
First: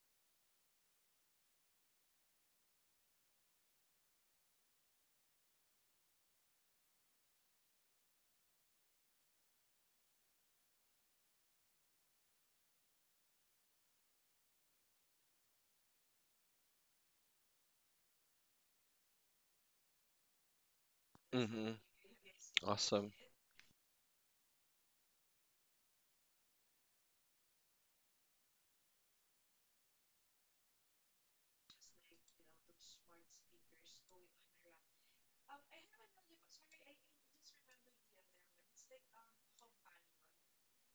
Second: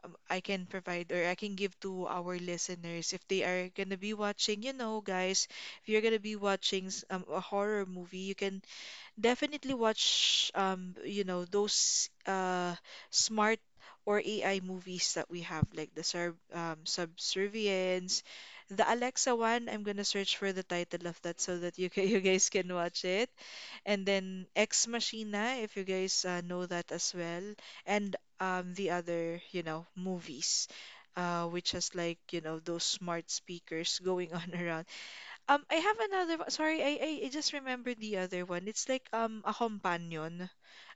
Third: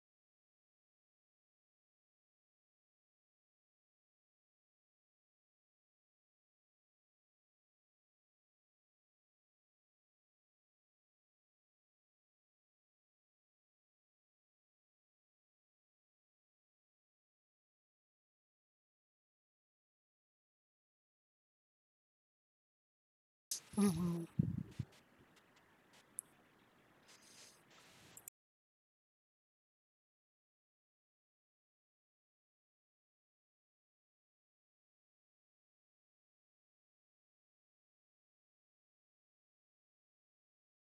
um, I can provide or I can give to our listeners. If they are gonna be watching, you know, guys, if you're gonna be watching s- um, a horror movie, you can definitely watch um you know those uh smart or A I movies that we have, like the Serb um Subservience, the Alexa one. I'm gonna search for the title of that so Mm-hmm. that you ca you guys can watch Awesome. it. And Mm-hmm. then Ex Machina, if you guys uh, know that as well, and um the other, you know, movies, uh which has, like, you know, those smart speakers going on around. um, I have another. one- Sorry, I, I I just remembered the other one. It's like um a companion.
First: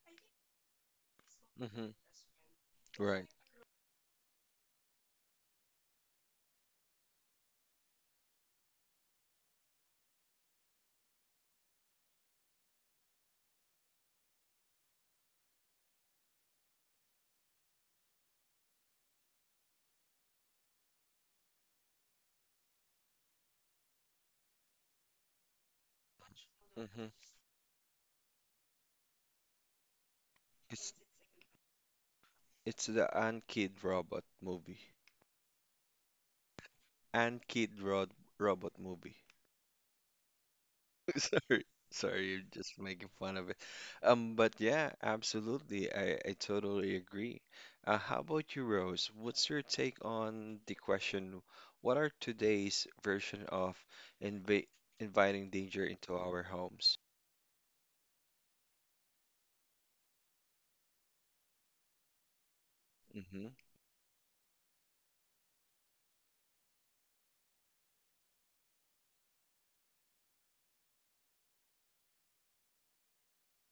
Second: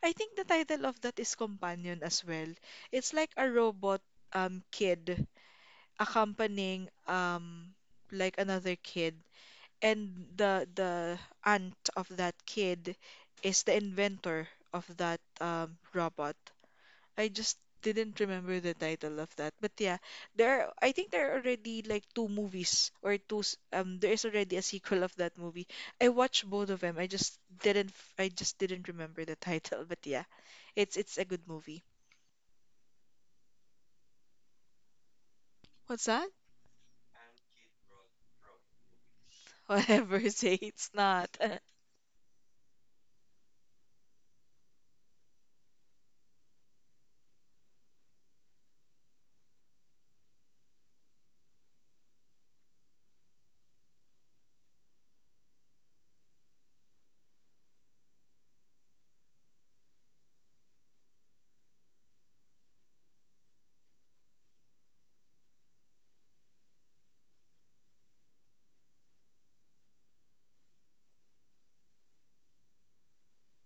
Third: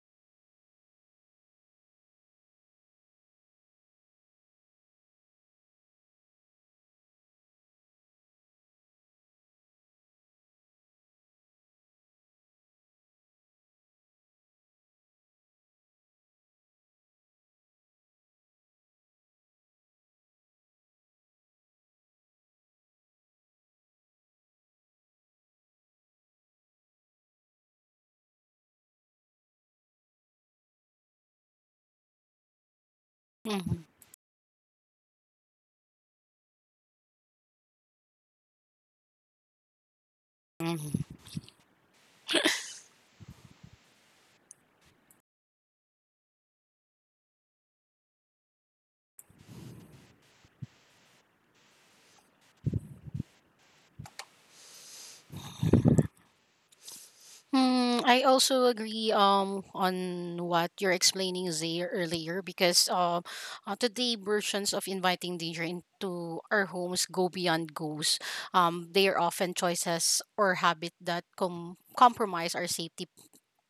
I think the title of that is Mm-hmm. companion as well. It's Right. like a robot um kid accompanying um like another kid, and the the aunt of that kid is the inventor of that um robot. I just didn't remember the title of that. But yeah, there I think there are already like two movies or two s- um there is already a sequel of that movie. I watched both of them. Mm-hmm. I just didn't f- I just didn't remember the title, but yeah. It's It's it's a good movie. it's the Ant Mm-hmm. Kid Robot movie. What's that? Ant Kid Rod Robot movie. Whatever say it's Mm-hmm. not. Sorry, sorry, you're just making fun of it. Um, but yeah, absolutely. I, I totally agree. Uh, how about you, Rose? What's your take on the question, what are today's version of inv inviting danger into our homes? Mm, I also agree um on what you're explaining there earlier because um Mm-hmm. uh, today versions of inviting danger into our homes go beyond goals. Um, they are often choices or habit that com- compromise our safety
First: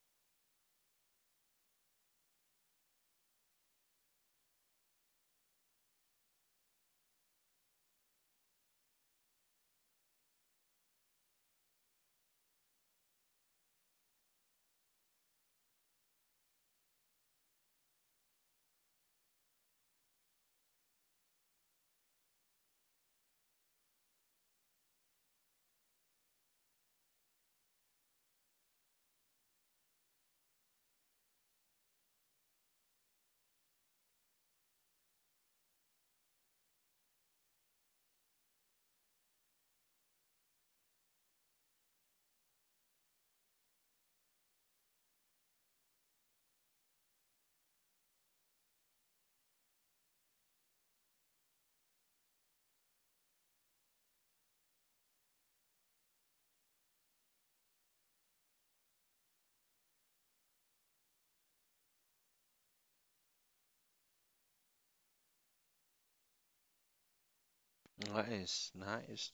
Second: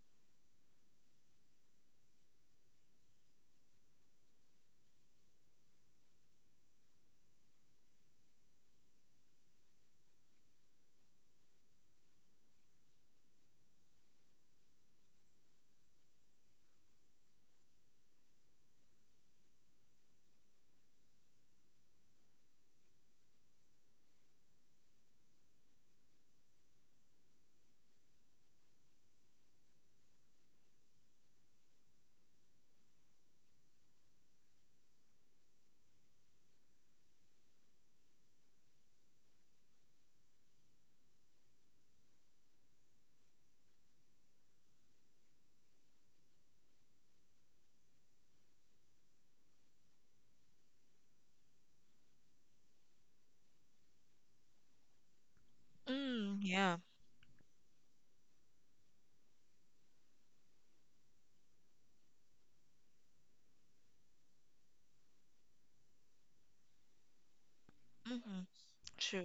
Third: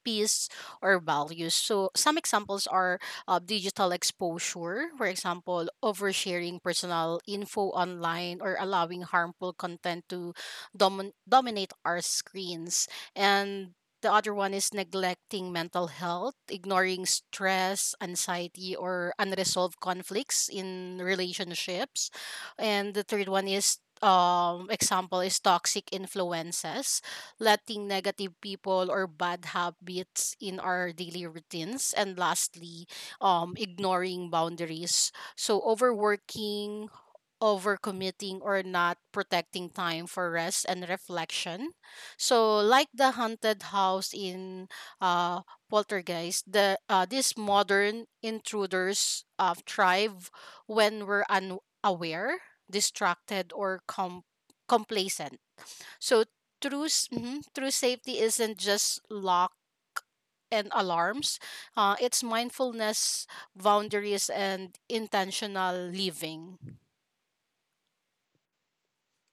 peace or values. So some examples are, uh, digital exposure, for example, oversharing personal info online or allowing harmful content to domin- dominate our screens. And the other one is neglecting mental health, ignoring stress, anxiety, or unresolved conflicts in relationships. And the third one is um example is toxic influences letting negative people or bad habits in our daily routines, and lastly, um, ignoring boundaries. So, overworking, overcommitting, or not protecting time for rest and reflection. So, like the haunted house in uh, Poltergeist, the uh, these modern intruders uh, thrive when we're unaware, distracted, or com- complacent. So mm, yeah. true, s- mhm, true safety isn't just lock and alarms. Uh, it's mindfulness, boundaries, and intentional living. Mm-hmm. Nice, nice.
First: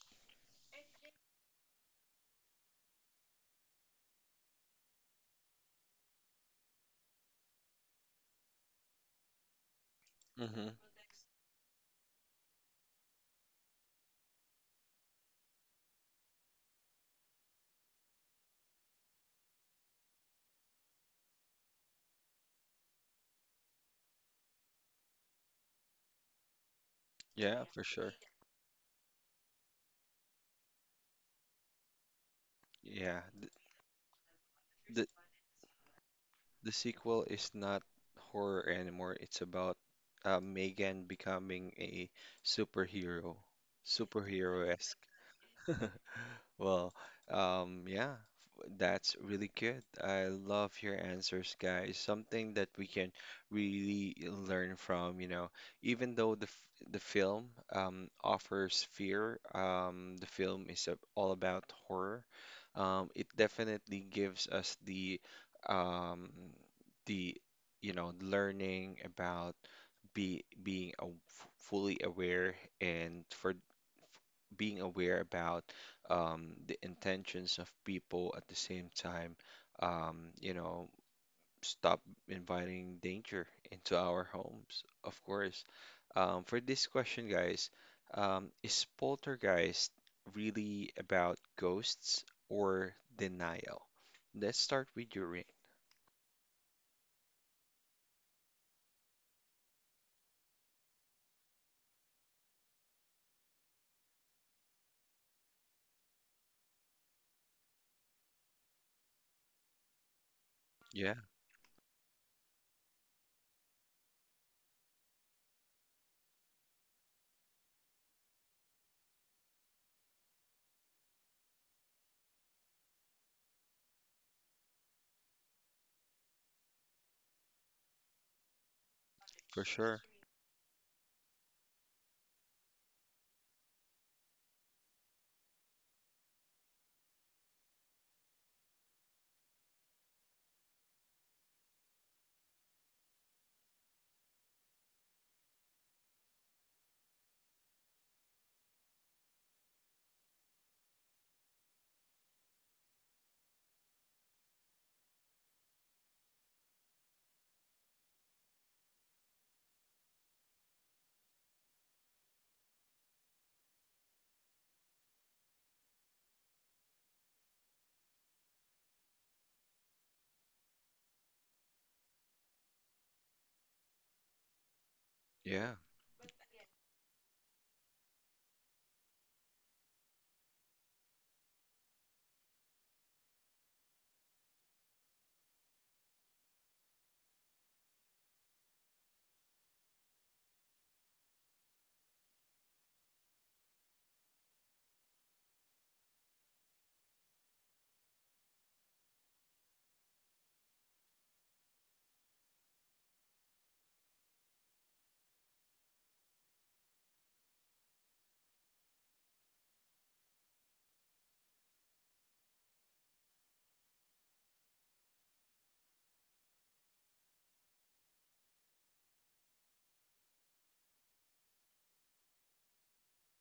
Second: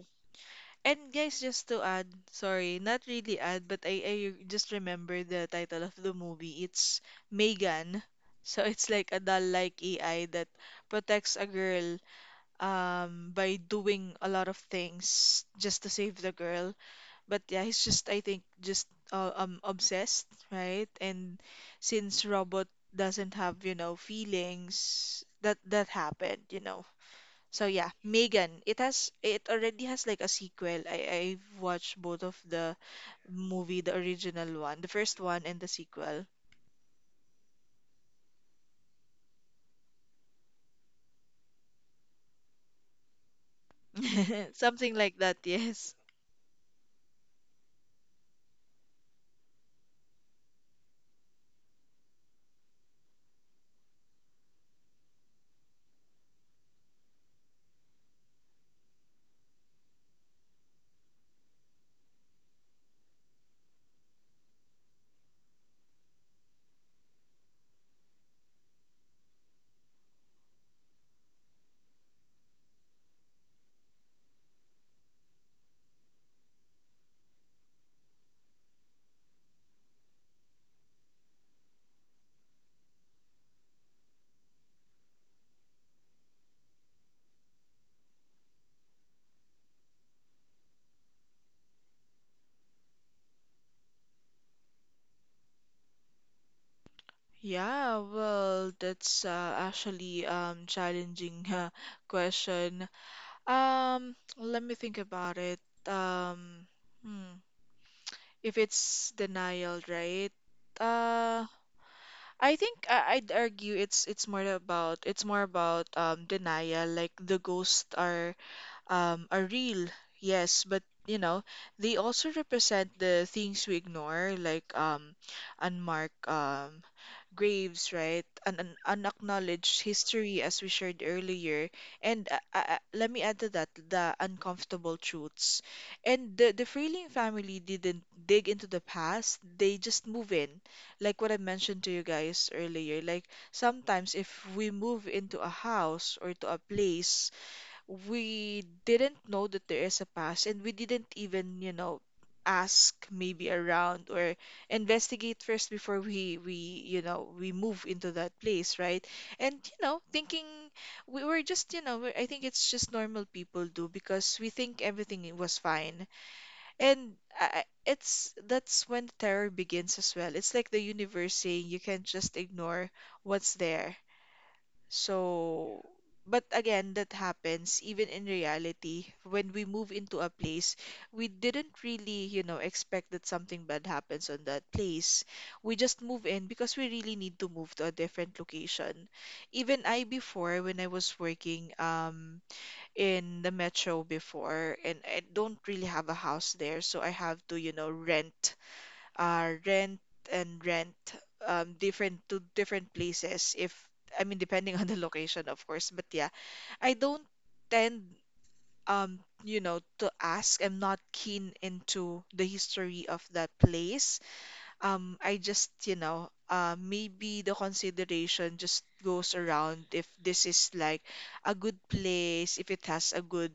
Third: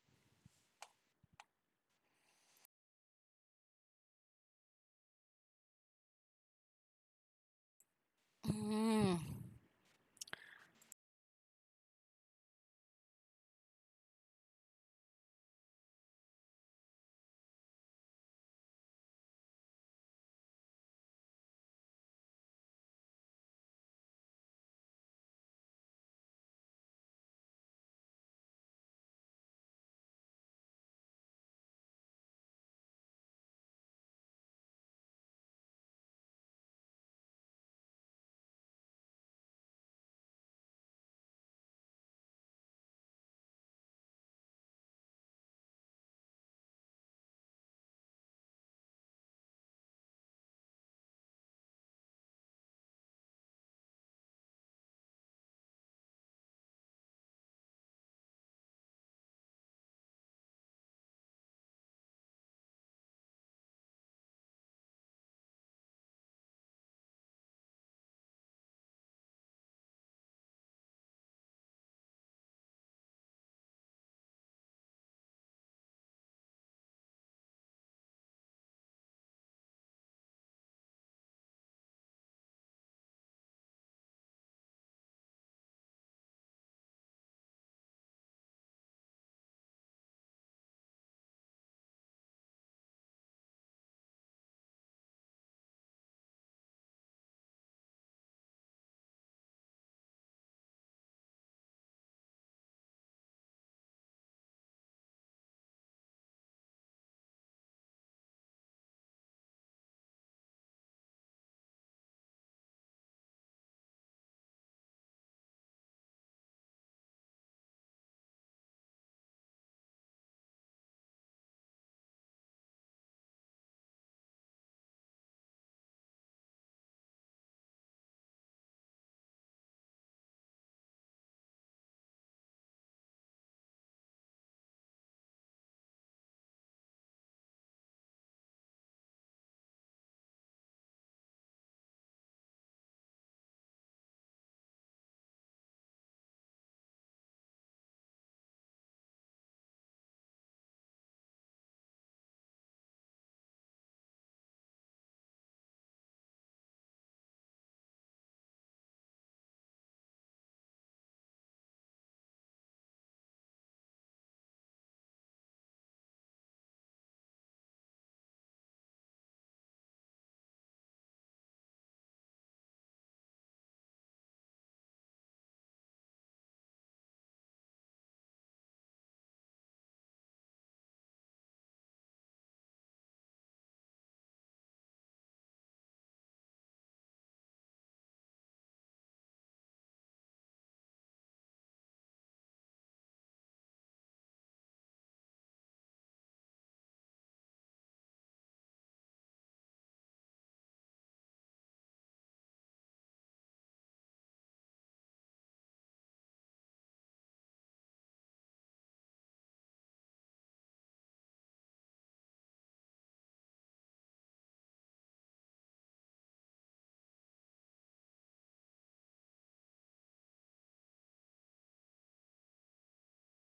And guys, just to add, sorry, not really add, but I, I just remember the title of the movie. It's Megan. So it's like a Mm, doll-like A I that Mm-hmm. protects a girl um by doing a lot of things just to save the girl. But yeah, he's just I think just uh, um obsessed, right? And since robot doesn't have, you know, feelings, that that happened, you know. So Yeah, yeah, for sure. Megan. It has it already has like a sequel. I I've watched both of the Yeah. Th movie, the original one, the th first one and the sequel. The sequel is not horror anymore. It's about uh, Megan becoming a superhero, Something like superhero-esque. that, yes. Well, um, yeah, that's really good. I love your answers, guys. Something that we can really learn from, you know, even though the f the film um, offers fear, um, the film is a- all about horror. Um, it definitely gives us the um, the you know learning about be being a, fully aware and for being aware about um, the intentions of people at the same time, um, you know, stop inviting danger into our homes, of course. Um, for this question, guys, um, is poltergeist really about ghosts or denial? Let's start with your ring. Yeah, well, that's uh, actually um challenging uh, question. Um, let me think about it. Um, hmm, if it's denial, right? Yeah, Uh, I think I- I'd argue it's it's more about, it's more about um denial. Like the ghosts are um are real, yes, but you know they also represent the things we ignore, like um unmarked um graves, right? An, an for unacknowledged sure. history, as we shared earlier. And uh, uh, uh, let me add to that the uncomfortable truths. And the, the Freeling family didn't dig into the past, they just move in. Like what I mentioned to you guys earlier. Like sometimes if we move into a house or to a place, we didn't know that there is a past, and we didn't even, you know, ask maybe around or investigate first before we we you know we move into that place, right? And you know thinking we were just, you know, we're- I think it's just normal people do because we think everything was fine. And I, I- it's that's when the terror begins as well. It's like the universe saying you can't just ignore what's there. So, Yeah, but again, that happens even in reality. When we move into a place, we didn't really, you know, expect that something bad happens on that place. We just move in because we really need to move to a different location. Even I before, when I was working um in the metro before, and I don't really have a house there, so I have to, you know, rent uh, rent and rent um, different to different places if I mean, depending on the location of course. But yeah, I don't tend um you know to ask. I'm not keen into the history of that place. um, I just, you know, uh, maybe the consideration just goes around if this is like a good place, if it has a good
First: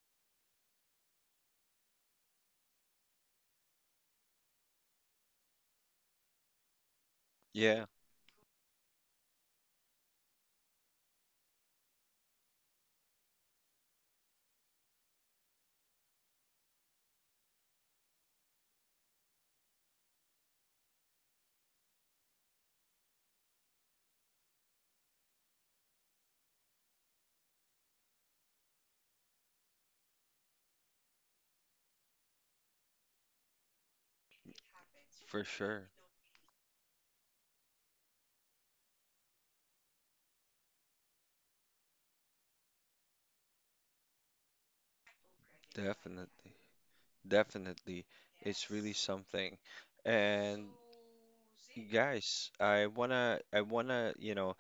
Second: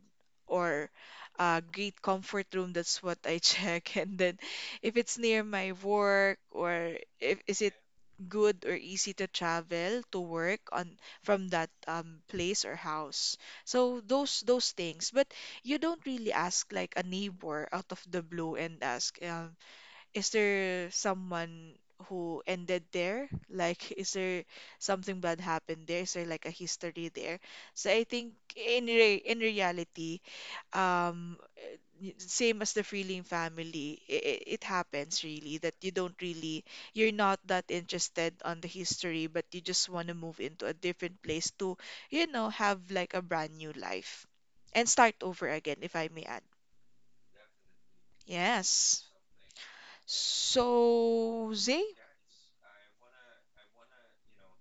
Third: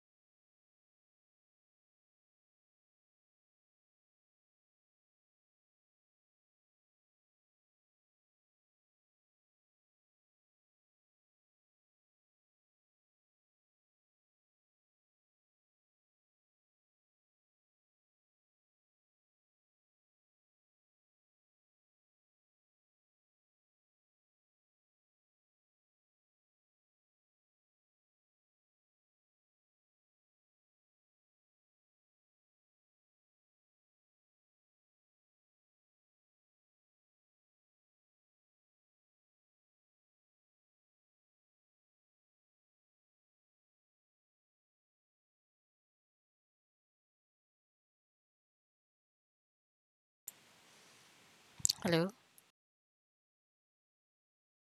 or a great comfort room. That's what I check. And then if it's near my work, or if is it yeah, good or easy to travel to work on from that um, place or house. So those those things. But you don't really ask like a neighbor out of the blue and ask. Um, is there someone who ended there? Like, is there something bad happened there? Is there like a history there? So I think in re in reality, um, y- same as the Freeling family, it, it happens for really that sure. you don't really, you're not that interested on the history, but you just want to move into a different place to, you know, have like a brand new life and start over again, if I may. Definitely. Definitely. It's really Yes. something. And So, Z. hello. guys, I wanna I wanna, you know,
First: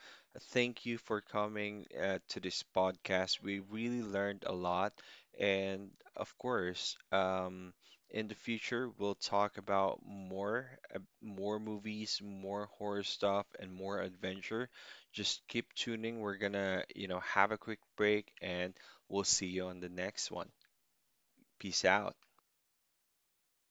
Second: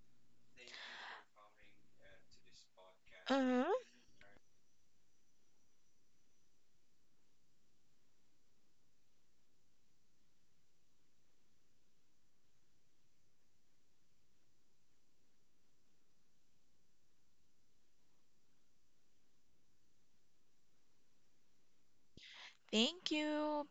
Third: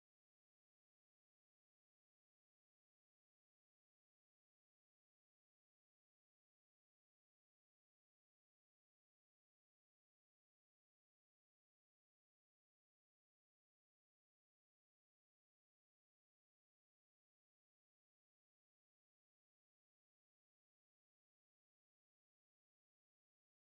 thank you for coming uh, to this podcast. We uh, really learned a lot. And of course, um, in the future we'll talk about more uh, more movies, more horror stuff, and more adventure. Just keep tuning. We're gonna, you know, have a quick break and we'll see you on the next one. Peace out. thank you.